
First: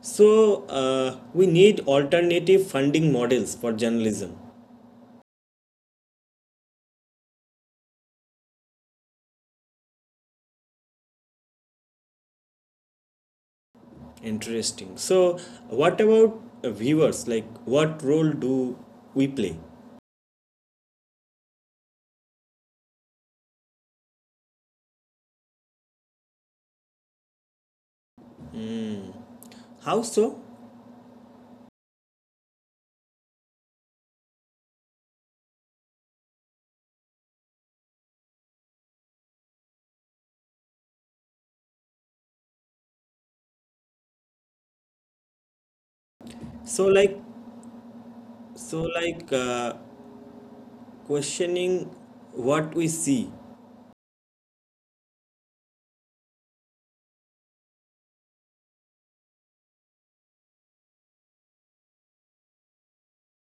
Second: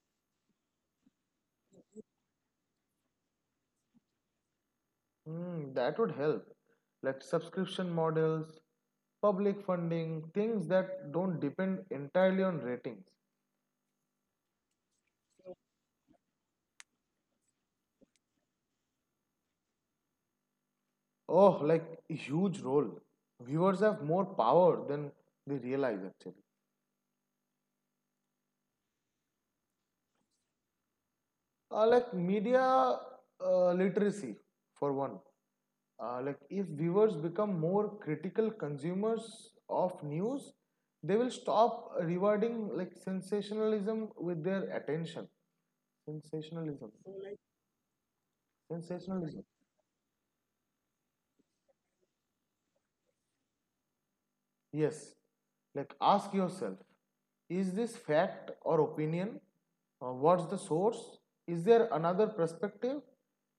So uh, we need alternative funding models for journalism. Hmm, that would help. Like subscription models, public funding, things that don't depend entirely on ratings. Interesting. So, what about uh, viewers, like what role do we play? Oh, like huge role. Viewers have more power than they realize actually. How so? Uh, like media uh, literacy, for one. Uh, like if viewers become more critical consumers of news, they will stop rewarding like sensationalism with their attention. so Sensationalism. So, like like, so like sensationalism. uh, questioning what we see Yes. Like ask yourself, is this fact or opinion? Uh, what's the source? Is there another perspective?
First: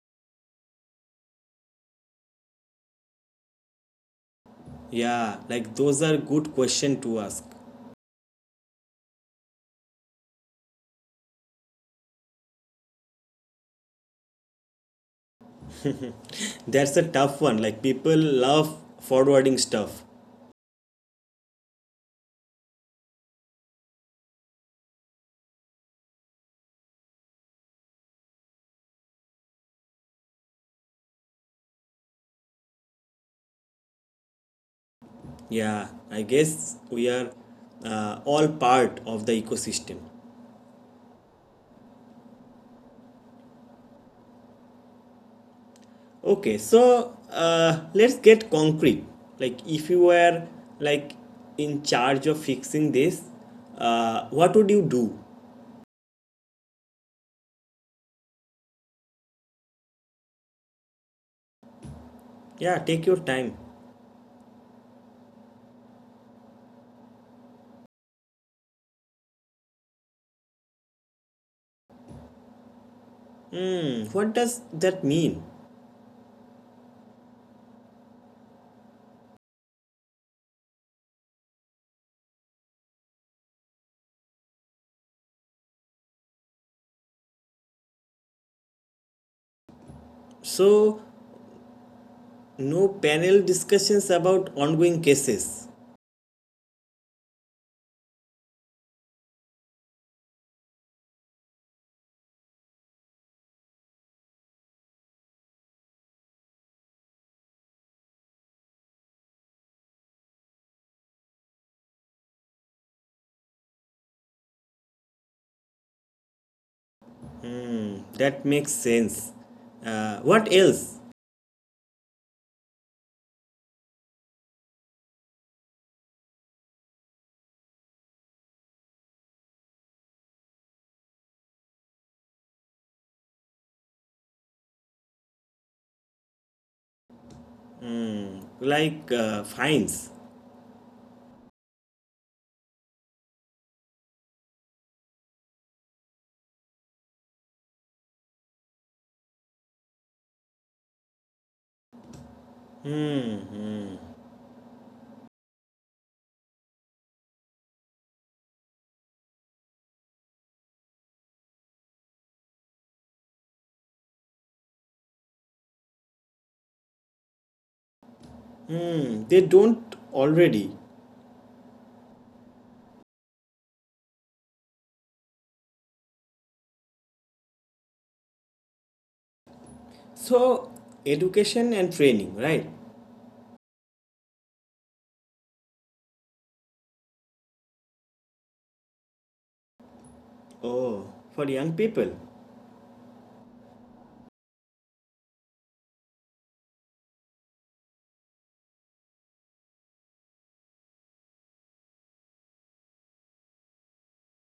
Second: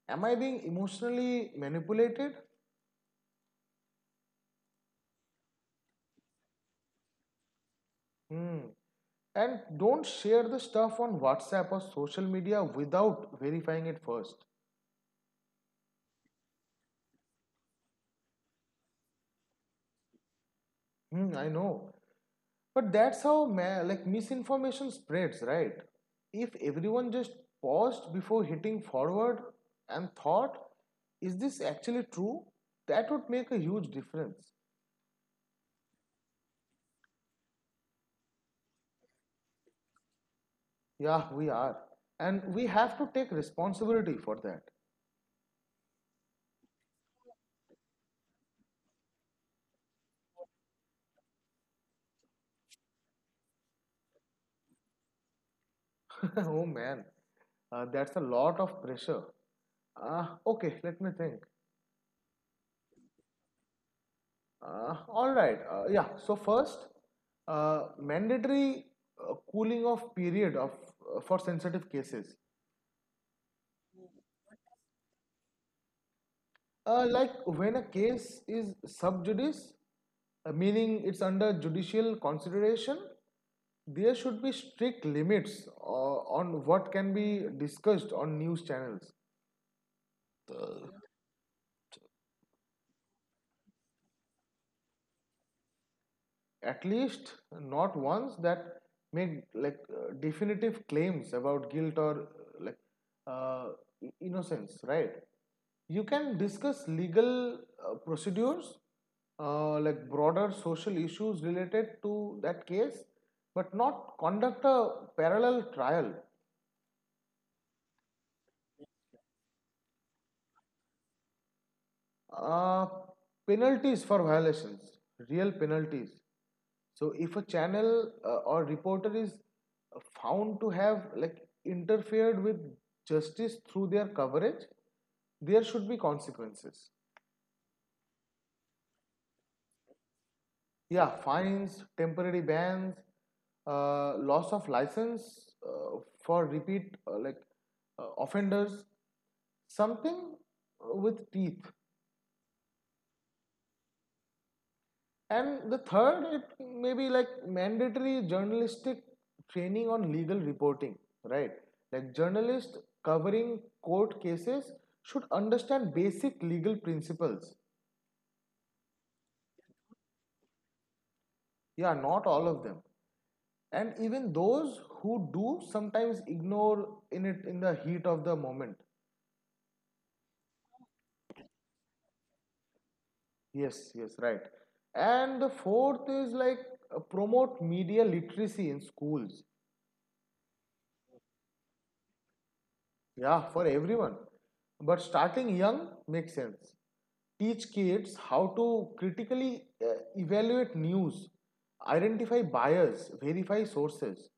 Am I being emotionally manipulated? yeah, like those are good questions to ask. Hmm. And don't share the stuff on WhatsApp or social media without verifying it first. That's a tough one. Like people love forwarding stuff. Hmm, I know. But that's how ma- like misinformation spreads, right? If everyone just paused before hitting forward and thought, is this actually true? That would make a huge difference. Yeah, I guess we are uh, all part of the ecosystem. Yeah, we are. And we have to take responsibility for that. Okay, so uh, let's get concrete. Like if you were like in charge of fixing this, uh, what would you do? (laughs) Oh man, uh, that's a lot of pressure. Uh, okay, let me think. Yeah, take your time. Uh, all right, uh, yeah, so first, uh, mandatory uh, cooling off period of uh, for sensitive cases. Hmm, what does that mean? Uh, like when a case is sub judice, uh, meaning it's under judicial consideration, there should be strict limits uh, on what can be discussed on news channels. Uh, So no panel discussions about ongoing cases. at least not ones that make like uh, definitive claims about guilt or uh, like uh, innocence, right? You can discuss legal uh, procedures, uh, like broader social issues related to that case, but not conduct a parallel trial. Hmm, that makes sense. Uh, what else? Uh, penalties for violations, real penalties. So, if a channel uh, or reporter is found to have like interfered with justice through their coverage, there should be consequences. Hmm, like uh, fines. Yeah, fines, temporary bans, uh, loss of license uh, for repeat uh, like uh, offenders, something with teeth. Hmm, hmm, And the third, it may be like mandatory journalistic training on legal reporting, right? Like journalists covering court cases should understand basic legal principles. hmm. They don't already. Yeah, not all of them. And even those who do sometimes ignore in it in the heat of the moment. So, education and training, right? Yes, yes, right. And the fourth is like uh, promote media literacy in schools. Oh, for young people. Yeah, for everyone. But starting young makes sense. Teach kids how to critically uh, evaluate news, identify bias, verify sources.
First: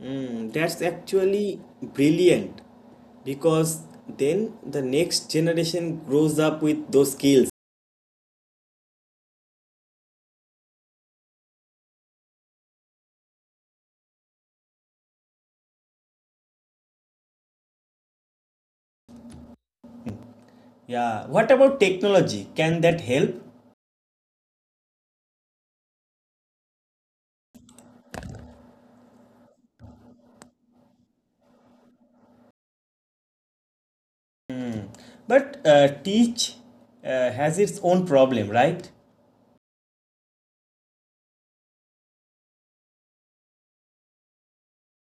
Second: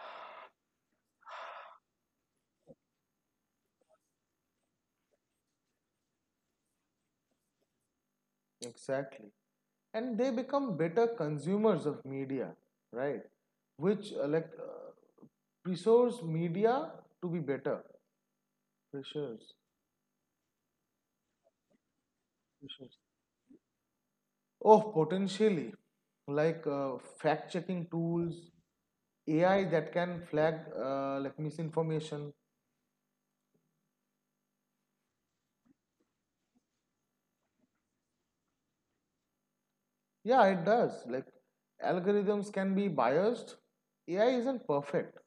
Hmm, that's actually brilliant because then the next generation grows up with those skills. Exactly. And they become better consumers of media, right? Which, uh, like, uh, pressures media to be better. Pressures. Yeah, what about technology? Can Pressures. that help? Oh, potentially. Like uh, fact checking tools, A I that can flag uh, like misinformation. Hmm. But uh, teach uh, has its own problem, right? Yeah, it does. Like algorithms can be biased. A I isn't perfect,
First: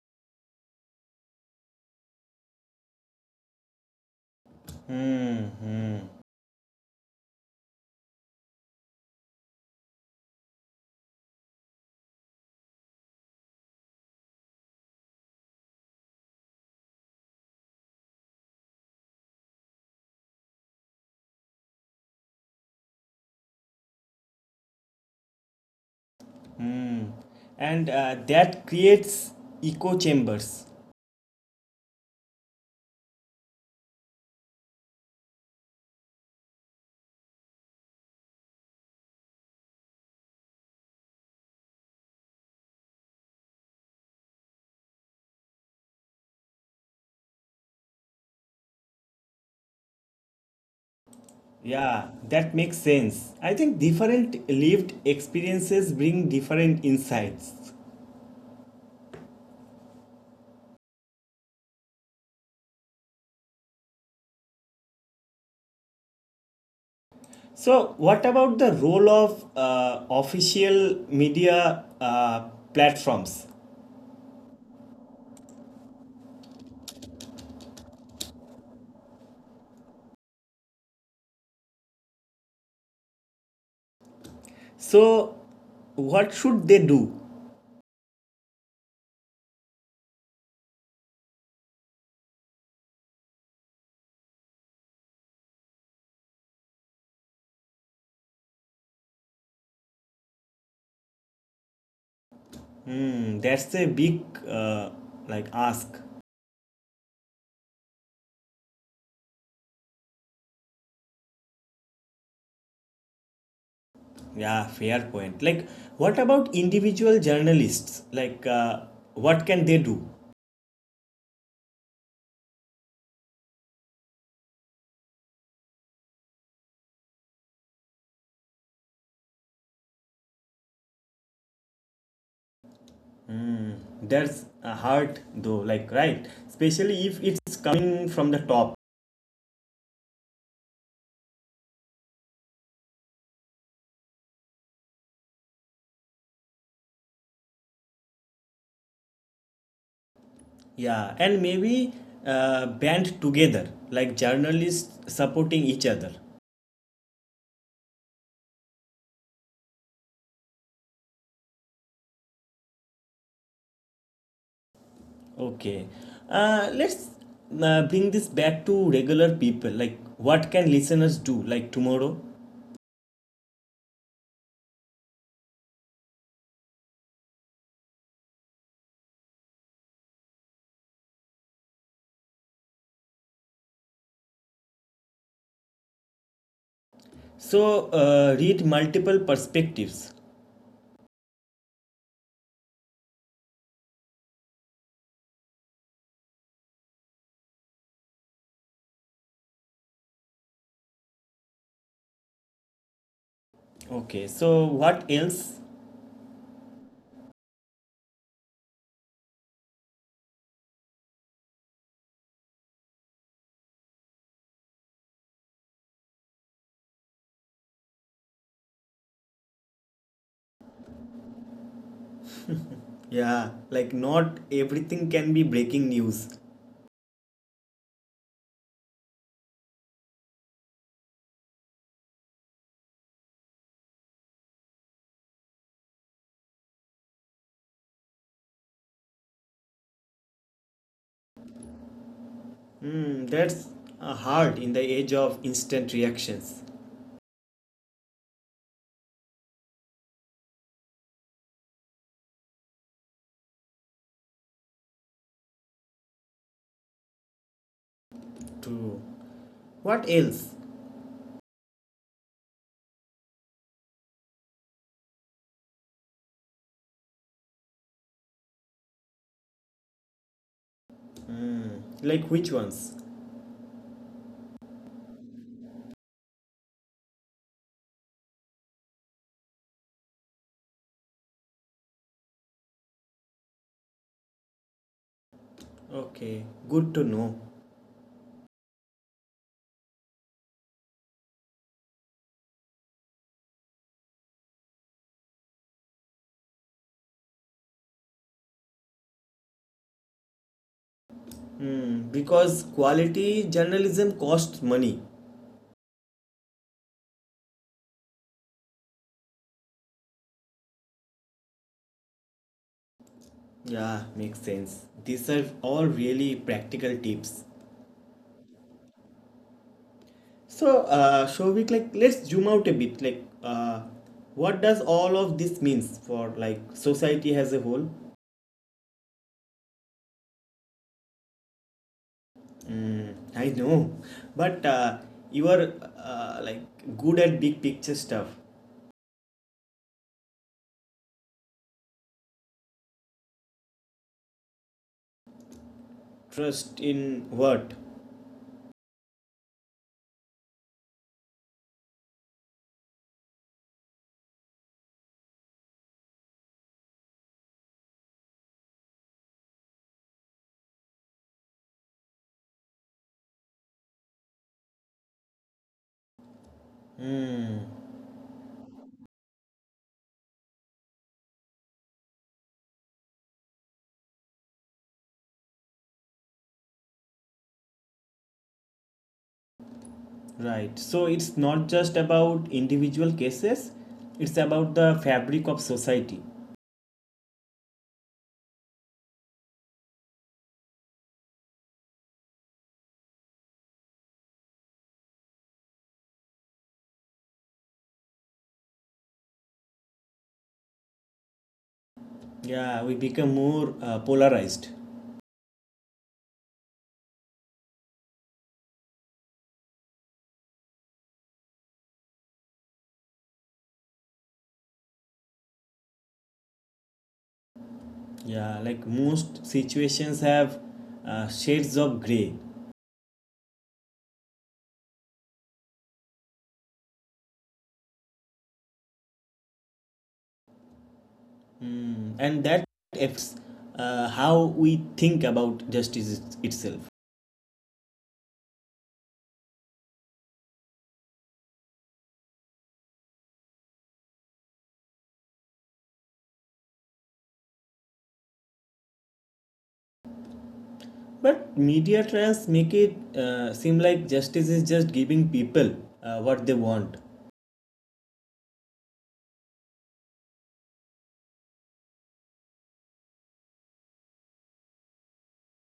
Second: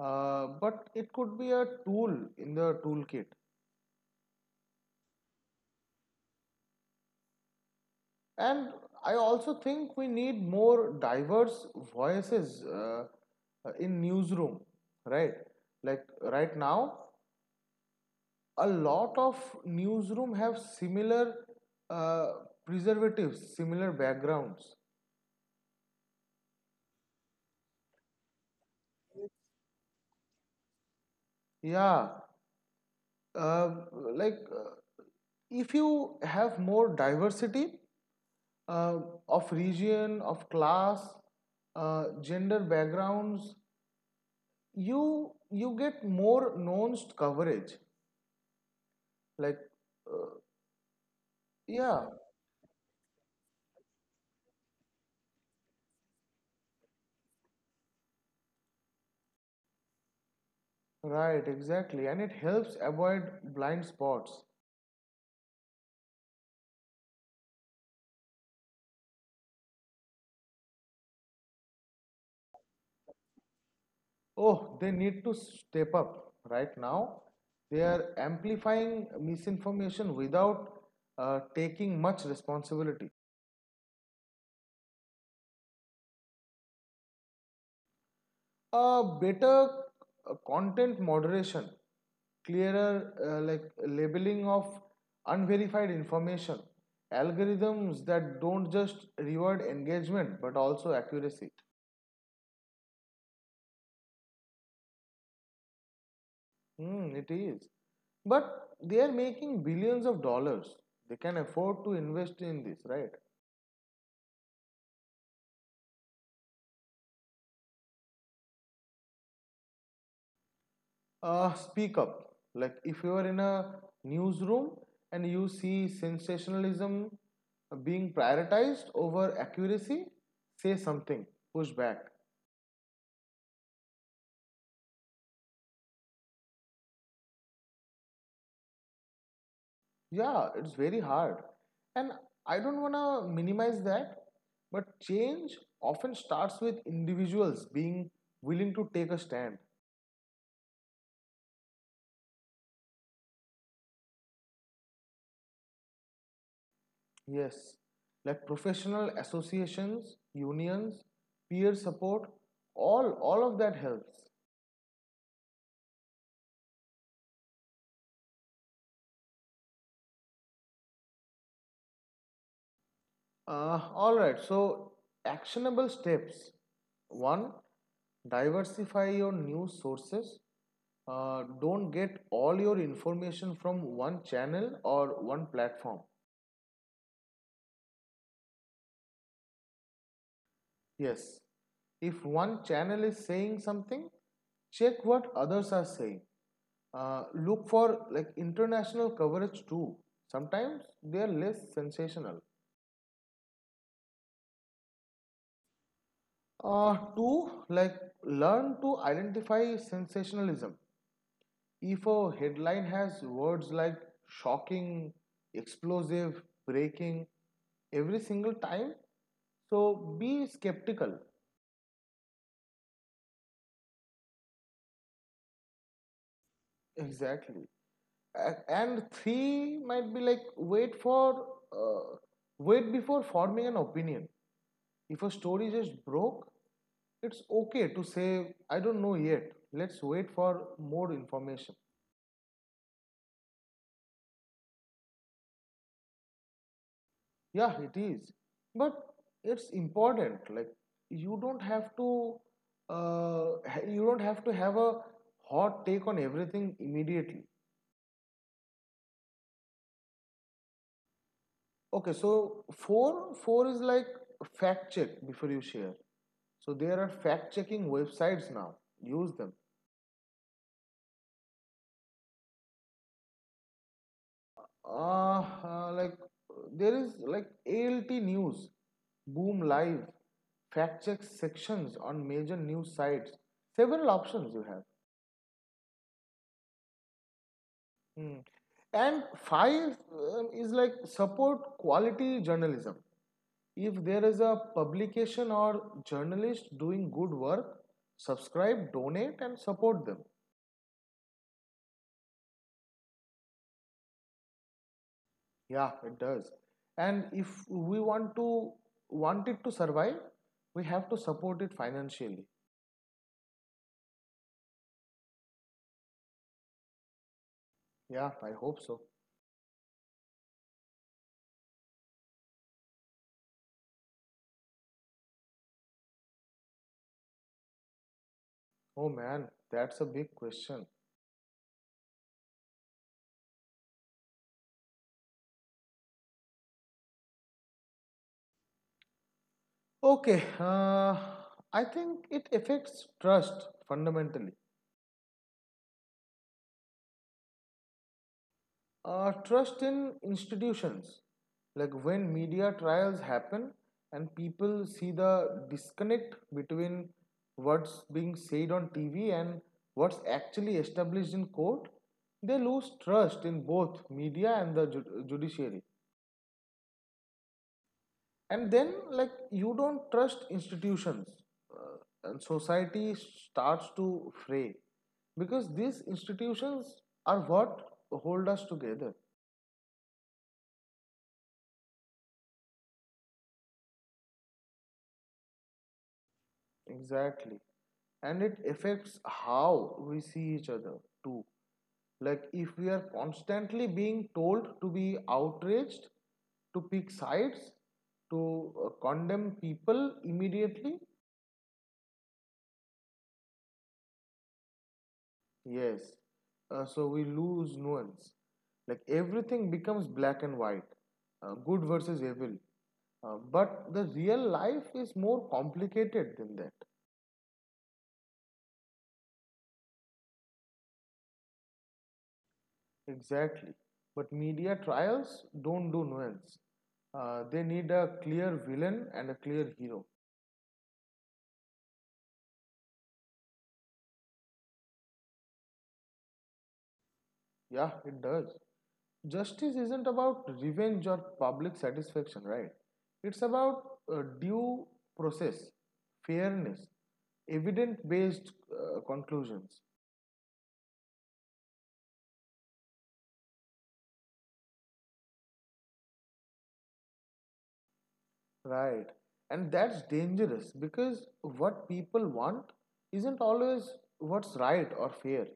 uh, but it could be a tool in the toolkit. Hmm, hmm. And I also think we need more diverse voices uh, in newsroom, right? Like right now, a lot of newsroom have similar uh, preservatives, similar backgrounds. Mm. And uh, that creates echo chambers. Yeah, uh, like uh, if you have more diversity, uh, of region, of class, uh, gender backgrounds, you you get more nuanced coverage. Like, uh, yeah, Yeah, that makes sense. I think different lived experiences bring different insights. right, exactly, and it helps avoid blind spots. So what about the role of uh, official media, uh, platforms? Oh, they need to step up right now. They are amplifying misinformation without uh, taking much responsibility. So what should they do? A better uh, content moderation, clearer uh, like labeling of unverified information, algorithms that don't just reward engagement but also accuracy. Hmm, that's a big uh, like ask. Hmm, it is. But they are making billions of dollars, they can afford to invest in this, right? Yeah, fair point. Like what about individual journalists, like uh, what can they do? Uh, speak up. Like if you are in a newsroom and you see sensationalism being prioritized over accuracy, say something, push back. That's hard though, like right, especially if it's coming from the top. Yeah, it's very hard. And I don't want to minimize that, but change often starts with individuals being willing to take a stand. Yeah, and maybe uh, band together, like journalists supporting each other. Yes, like professional associations, unions, peer support, all all of that helps. Okay, uh, let's uh, bring this back to regular people. Like, what can listeners do, like tomorrow? Uh, all right. So, actionable steps. One, diversify your news sources. Uh, don't get all your information from one channel or one platform. So, uh, read multiple perspectives. Yes. If one channel is saying something, check what others are saying. Uh, look for like international coverage too. Sometimes they are less sensational. Okay, so what else? Uh, two, like learn to identify sensationalism. If a headline has words like shocking, explosive, breaking every single time, so be skeptical. Yeah, like not everything can be breaking news. Exactly. And three might be like wait for uh, wait before forming an opinion. If a story just broke, it's okay to say I don't know yet. Let's wait for more information. Hmm, that's uh, hard in the age of instant reactions. Yeah, it is. But it's important. Like you don't have to uh, ha- you don't have to have a hot take on everything immediately. True. What else? Okay, so four four is like fact check before you share. So there are fact checking websites now. Use them. Hmm, like which ones? Uh, uh, like there is like ALT News, Boom Live, fact check sections on major news sites. Several options you have. Okay, good to know. Mm. And five um, is like support quality journalism. If there is a publication or journalist doing good work, subscribe, donate, and support them. Hmm, because quality journalism costs money. Yeah, it does. And if we want to want it to survive, we have to support it financially. Yeah, makes sense. These are all really practical tips. Yeah, I hope so. So, uh, Shovik, like let's zoom out a bit. Like, uh, what does all of this means for like society as a whole? Oh man, that's a big question. I know, but uh, you are uh, like good at big picture stuff. Okay, uh, I think it affects trust fundamentally. Trust in what? Uh, trust in institutions, like when media trials happen and people see the disconnect between what's being said on TV and what's actually established in court, they lose trust in both media and the ju- judiciary. And then, like, you don't trust institutions, uh, and society starts to fray because these institutions are what hold us together. Right. So it's not just about individual cases, it's about the fabric of society. Exactly. And it affects how we see each other too. Like if we are constantly being told to be outraged, to pick sides, to uh, condemn people immediately, Yeah, we become more uh, polarized. yes. Uh, so we lose nuance. Like everything becomes black and white, uh, good versus evil. Uh, but the real life is more complicated than that. Yeah, like most situations have uh, shades of gray. Exactly. But media trials don't do nuance. Uh, they need a clear villain and a clear hero. Mm, and that affects uh, how we think about justice it- itself. Yeah, it does. Justice isn't about revenge or public satisfaction, right? It's about uh, due process, fairness, evidence based uh, conclusions, But media trends make it uh, seem like justice is just giving people uh, what they want. right? And that's dangerous because what people want isn't always what's right or fair.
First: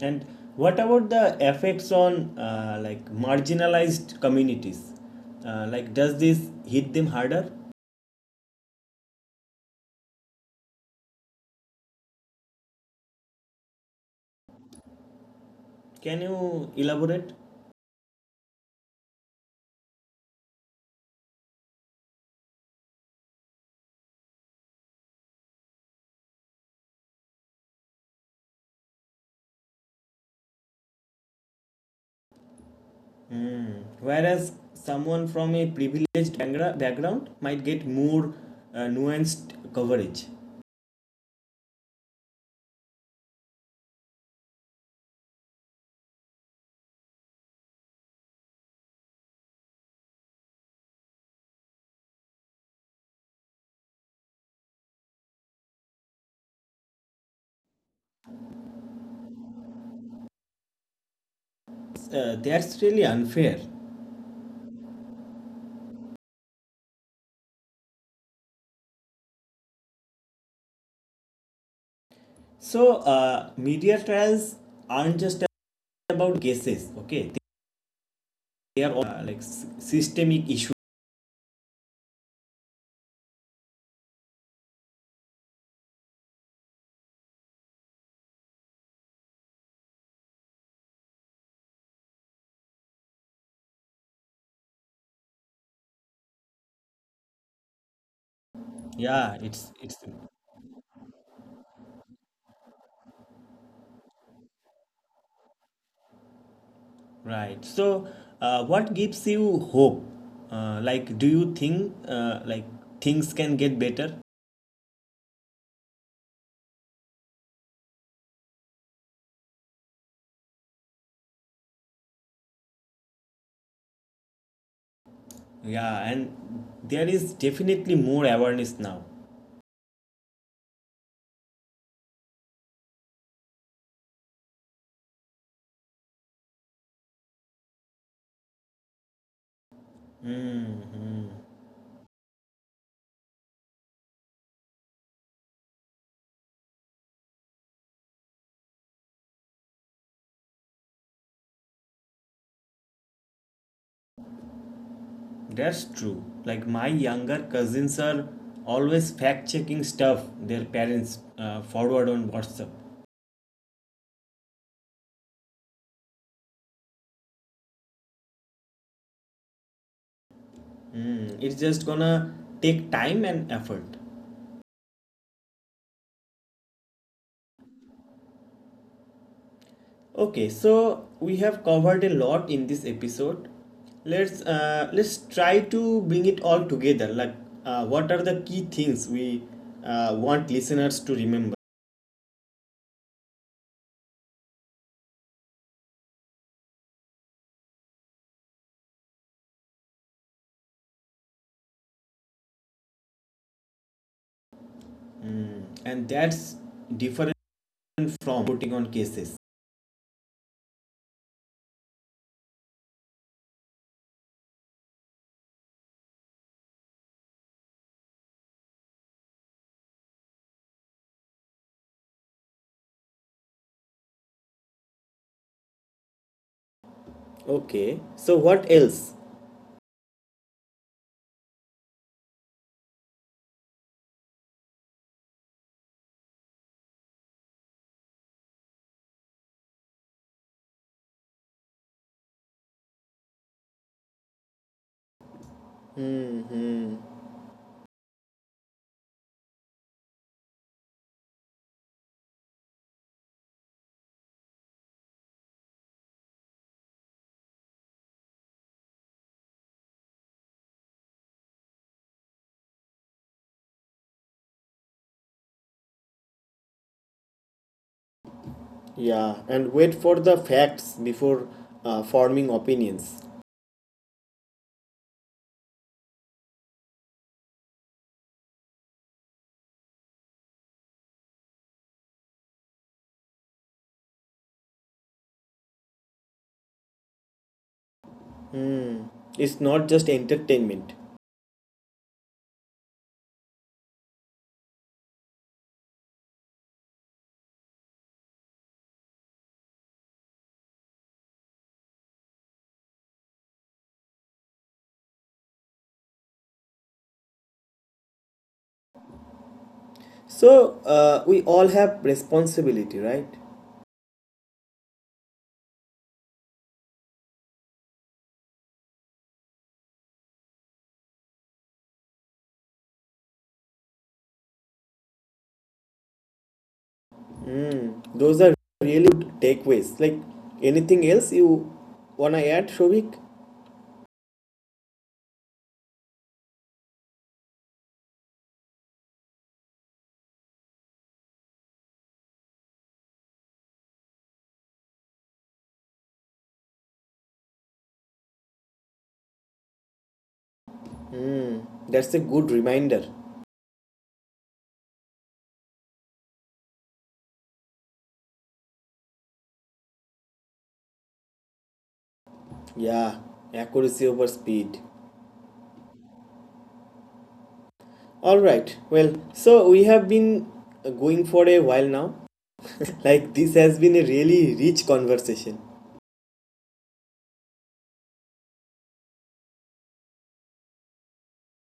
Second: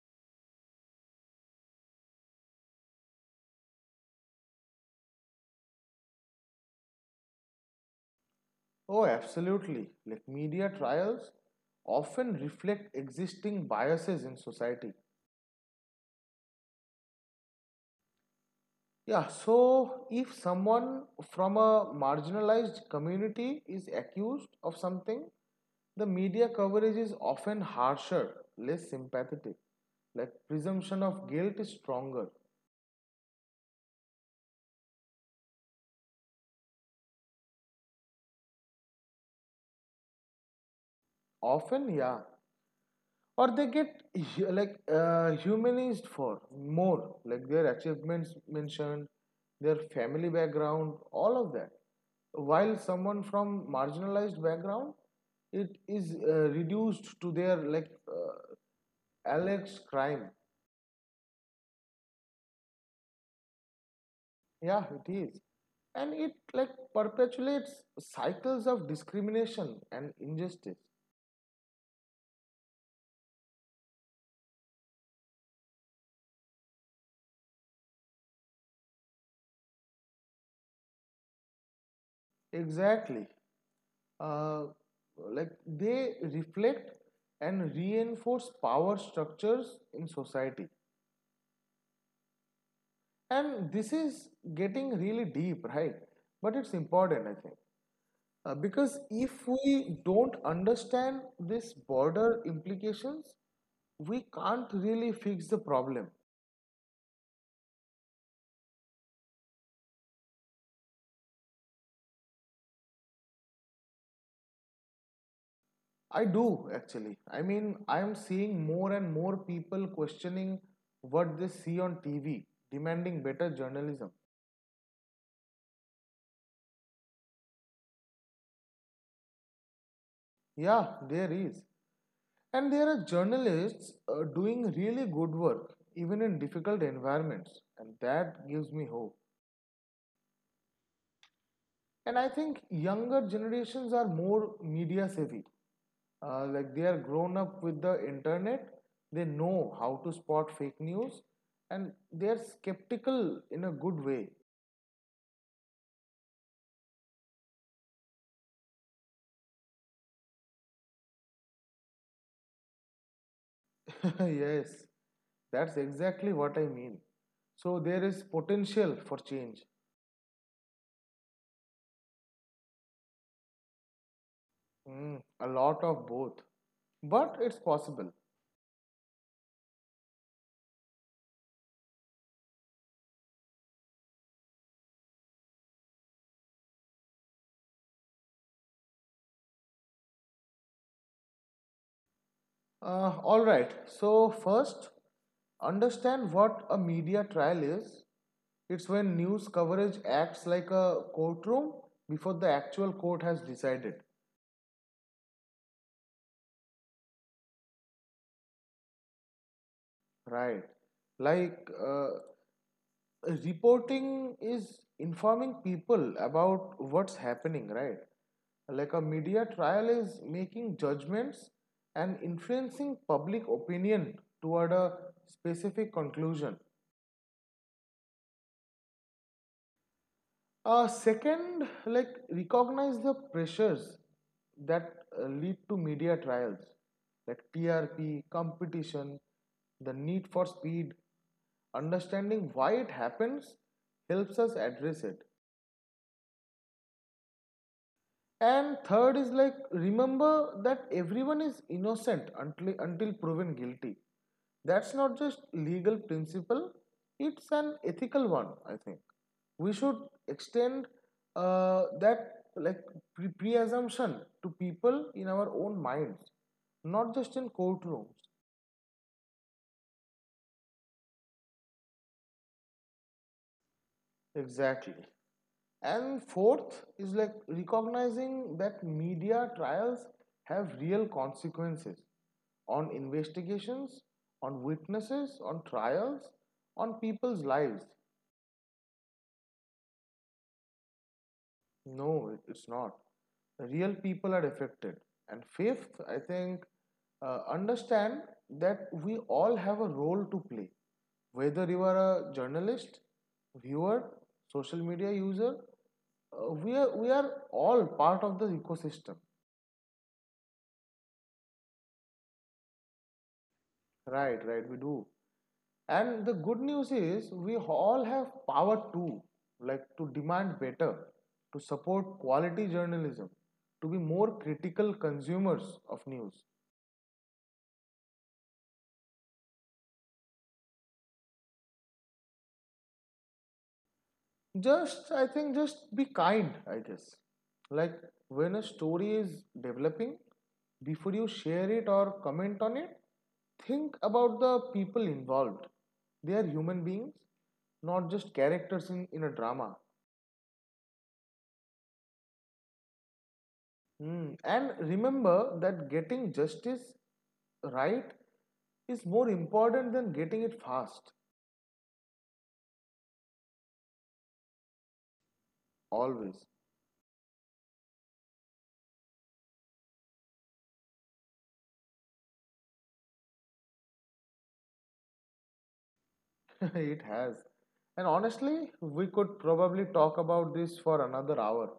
And what about the effects on uh, like marginalized communities? Uh, like, does this hit them harder? Oh, absolutely. Like media trials often reflect existing biases in society. Can you elaborate? Yeah, so if someone from a marginalized community is accused of something, the media coverage is often harsher, less sympathetic. Like presumption of guilt is stronger. Whereas someone from a privileged bangra- background might get more uh, nuanced coverage. Often, yeah. Or they get (laughs) hu- like uh, humanized for more, like their achievements mentioned, their family background, all of that. While someone from marginalized background, it is uh, reduced to their like uh, alex crime. Uh, that's really unfair. Yeah, it is. And it like perpetuates cycles of discrimination and injustice. So, uh, media trials aren't just about cases, okay? They are all, uh, like s- systemic issue. Exactly. Uh, like they reflect and reinforce power structures in society. And this is getting really deep, right? But it's important, I think. Uh, because if Yeah, we it's it's don't understand this border implications, we can't really fix the problem. right. So uh, what gives you hope? Uh, like do you think uh, like things can get better? I do actually. I mean, I'm seeing more and more people questioning what they see on T V, demanding better journalism. Yeah, and there is definitely more awareness now. Yeah, there is. And there are journalists uh, doing really good work, even in difficult environments. And that gives me hope. Hmm, And I think younger generations are more media savvy. uh, like they are grown up with the internet. They know how to spot fake news, and they are skeptical in a good way. that's true. Like my younger cousins are always fact checking stuff their parents uh, forward on WhatsApp. (laughs) Yes, that's exactly what I mean. So there is potential for change. Hmm, it's just gonna take time and effort. Mm, a lot of both, but it's possible. Okay, so we have covered a lot in this episode. Let's uh, let's try to bring it all together. Like, uh, what are the key things we uh, want listeners to remember? Uh, all right so first, understand what a media trial is. It's when news coverage acts like a courtroom before the actual court has decided. Mm, and that's different from putting on cases. Right. Like, uh, reporting is informing people about what's happening, right? Like, a media trial is making judgments and influencing public opinion toward a specific conclusion. Okay, so what else? Uh, second, like recognize the pressures that uh, lead to media trials, like T R P, competition, the need for speed. Understanding why it happens helps us address it. Hmm. And third is like remember that everyone is innocent until until proven guilty. That's not just legal principle, it's an ethical one, I think. We should extend uh, that, like, pre- pre-assumption to people in our own minds, not just in courtrooms. Yeah, and wait for the facts before uh, forming opinions. Exactly. And fourth is like recognizing that media trials have real consequences on investigations, on witnesses, on trials, on people's lives. It's not just entertainment. No, it's not. Real people are affected. And fifth, I think, uh, understand that we all have a role to play. Whether you are a journalist, viewer, social media user, uh, we are we are all part of the ecosystem. So, uh, we all have responsibility, right? Right, right, we do. And the good news is we all have power too, like to demand better, to support quality journalism, to be more critical consumers of news. Hmm, those are really good takeaways. Like anything else you wanna add, Shovik? Just, I think, just be kind, I guess. Like when a story is developing, before you share it or comment on it, think about the people involved. They are human beings, not just characters in, in a drama. That's a good reminder. Mm. And remember that getting justice right is more important than getting it fast. Yeah, accuracy over speed. Always. All right. Well, so we have been uh, going for a while now. (laughs) Like this has been a really rich conversation. (laughs) It has. And honestly, we could probably talk about this for another hour.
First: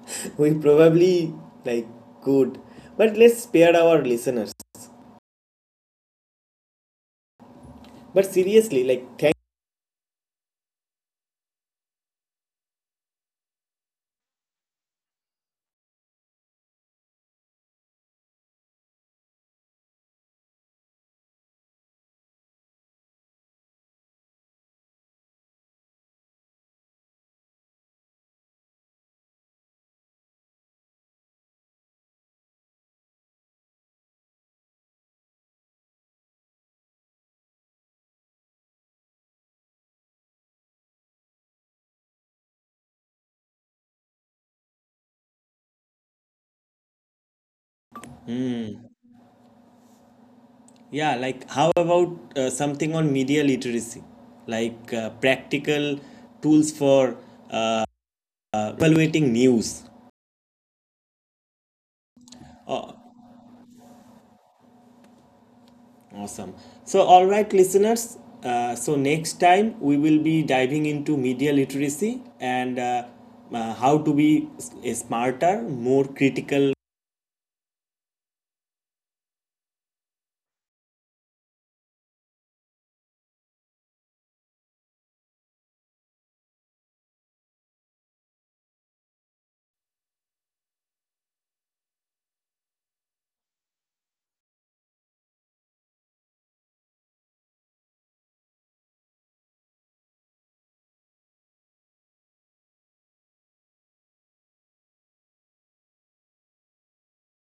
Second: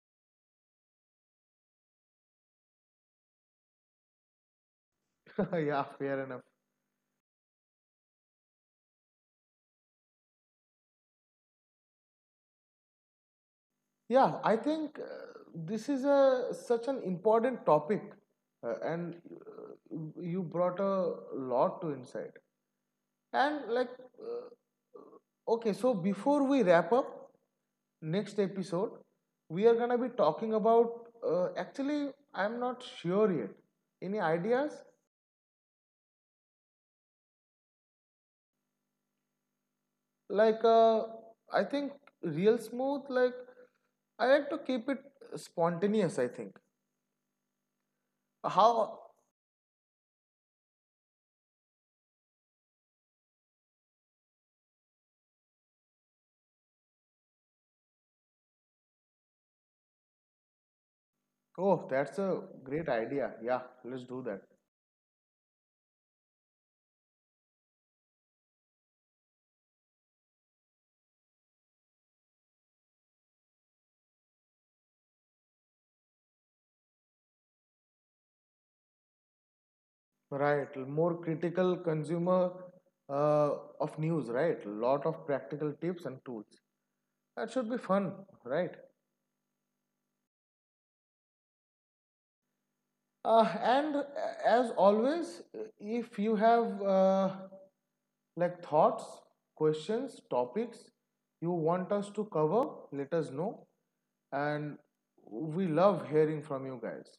(laughs) We probably like good, but let's spare our listeners. (laughs) Yeah, fair enough. But seriously, like thank. Yeah, I think uh, this is a such an important topic, uh, and uh, you brought a lot to insight. And like, uh, okay, so before we wrap up, next episode we are gonna be talking about. Uh, actually, I'm not sure yet. Any ideas? Like, uh, I think real smooth. Like, I like to keep it spontaneous, I think. How? Yeah, like how about uh, something on media literacy, like uh, practical tools for uh, evaluating news. Oh, that's a great Oh, idea. Yeah, let's do that. awesome. So, all right, listeners. Uh, so, next time we will be diving into media literacy and uh, uh, how to be a smarter, more critical Right, more critical consumer uh, of news. Right, lot of practical tips and tools. That should be fun, right? Uh, and uh, As always, uh, if you have uh, like thoughts, questions, topics you want us to cover, let us know. And we love hearing from you guys.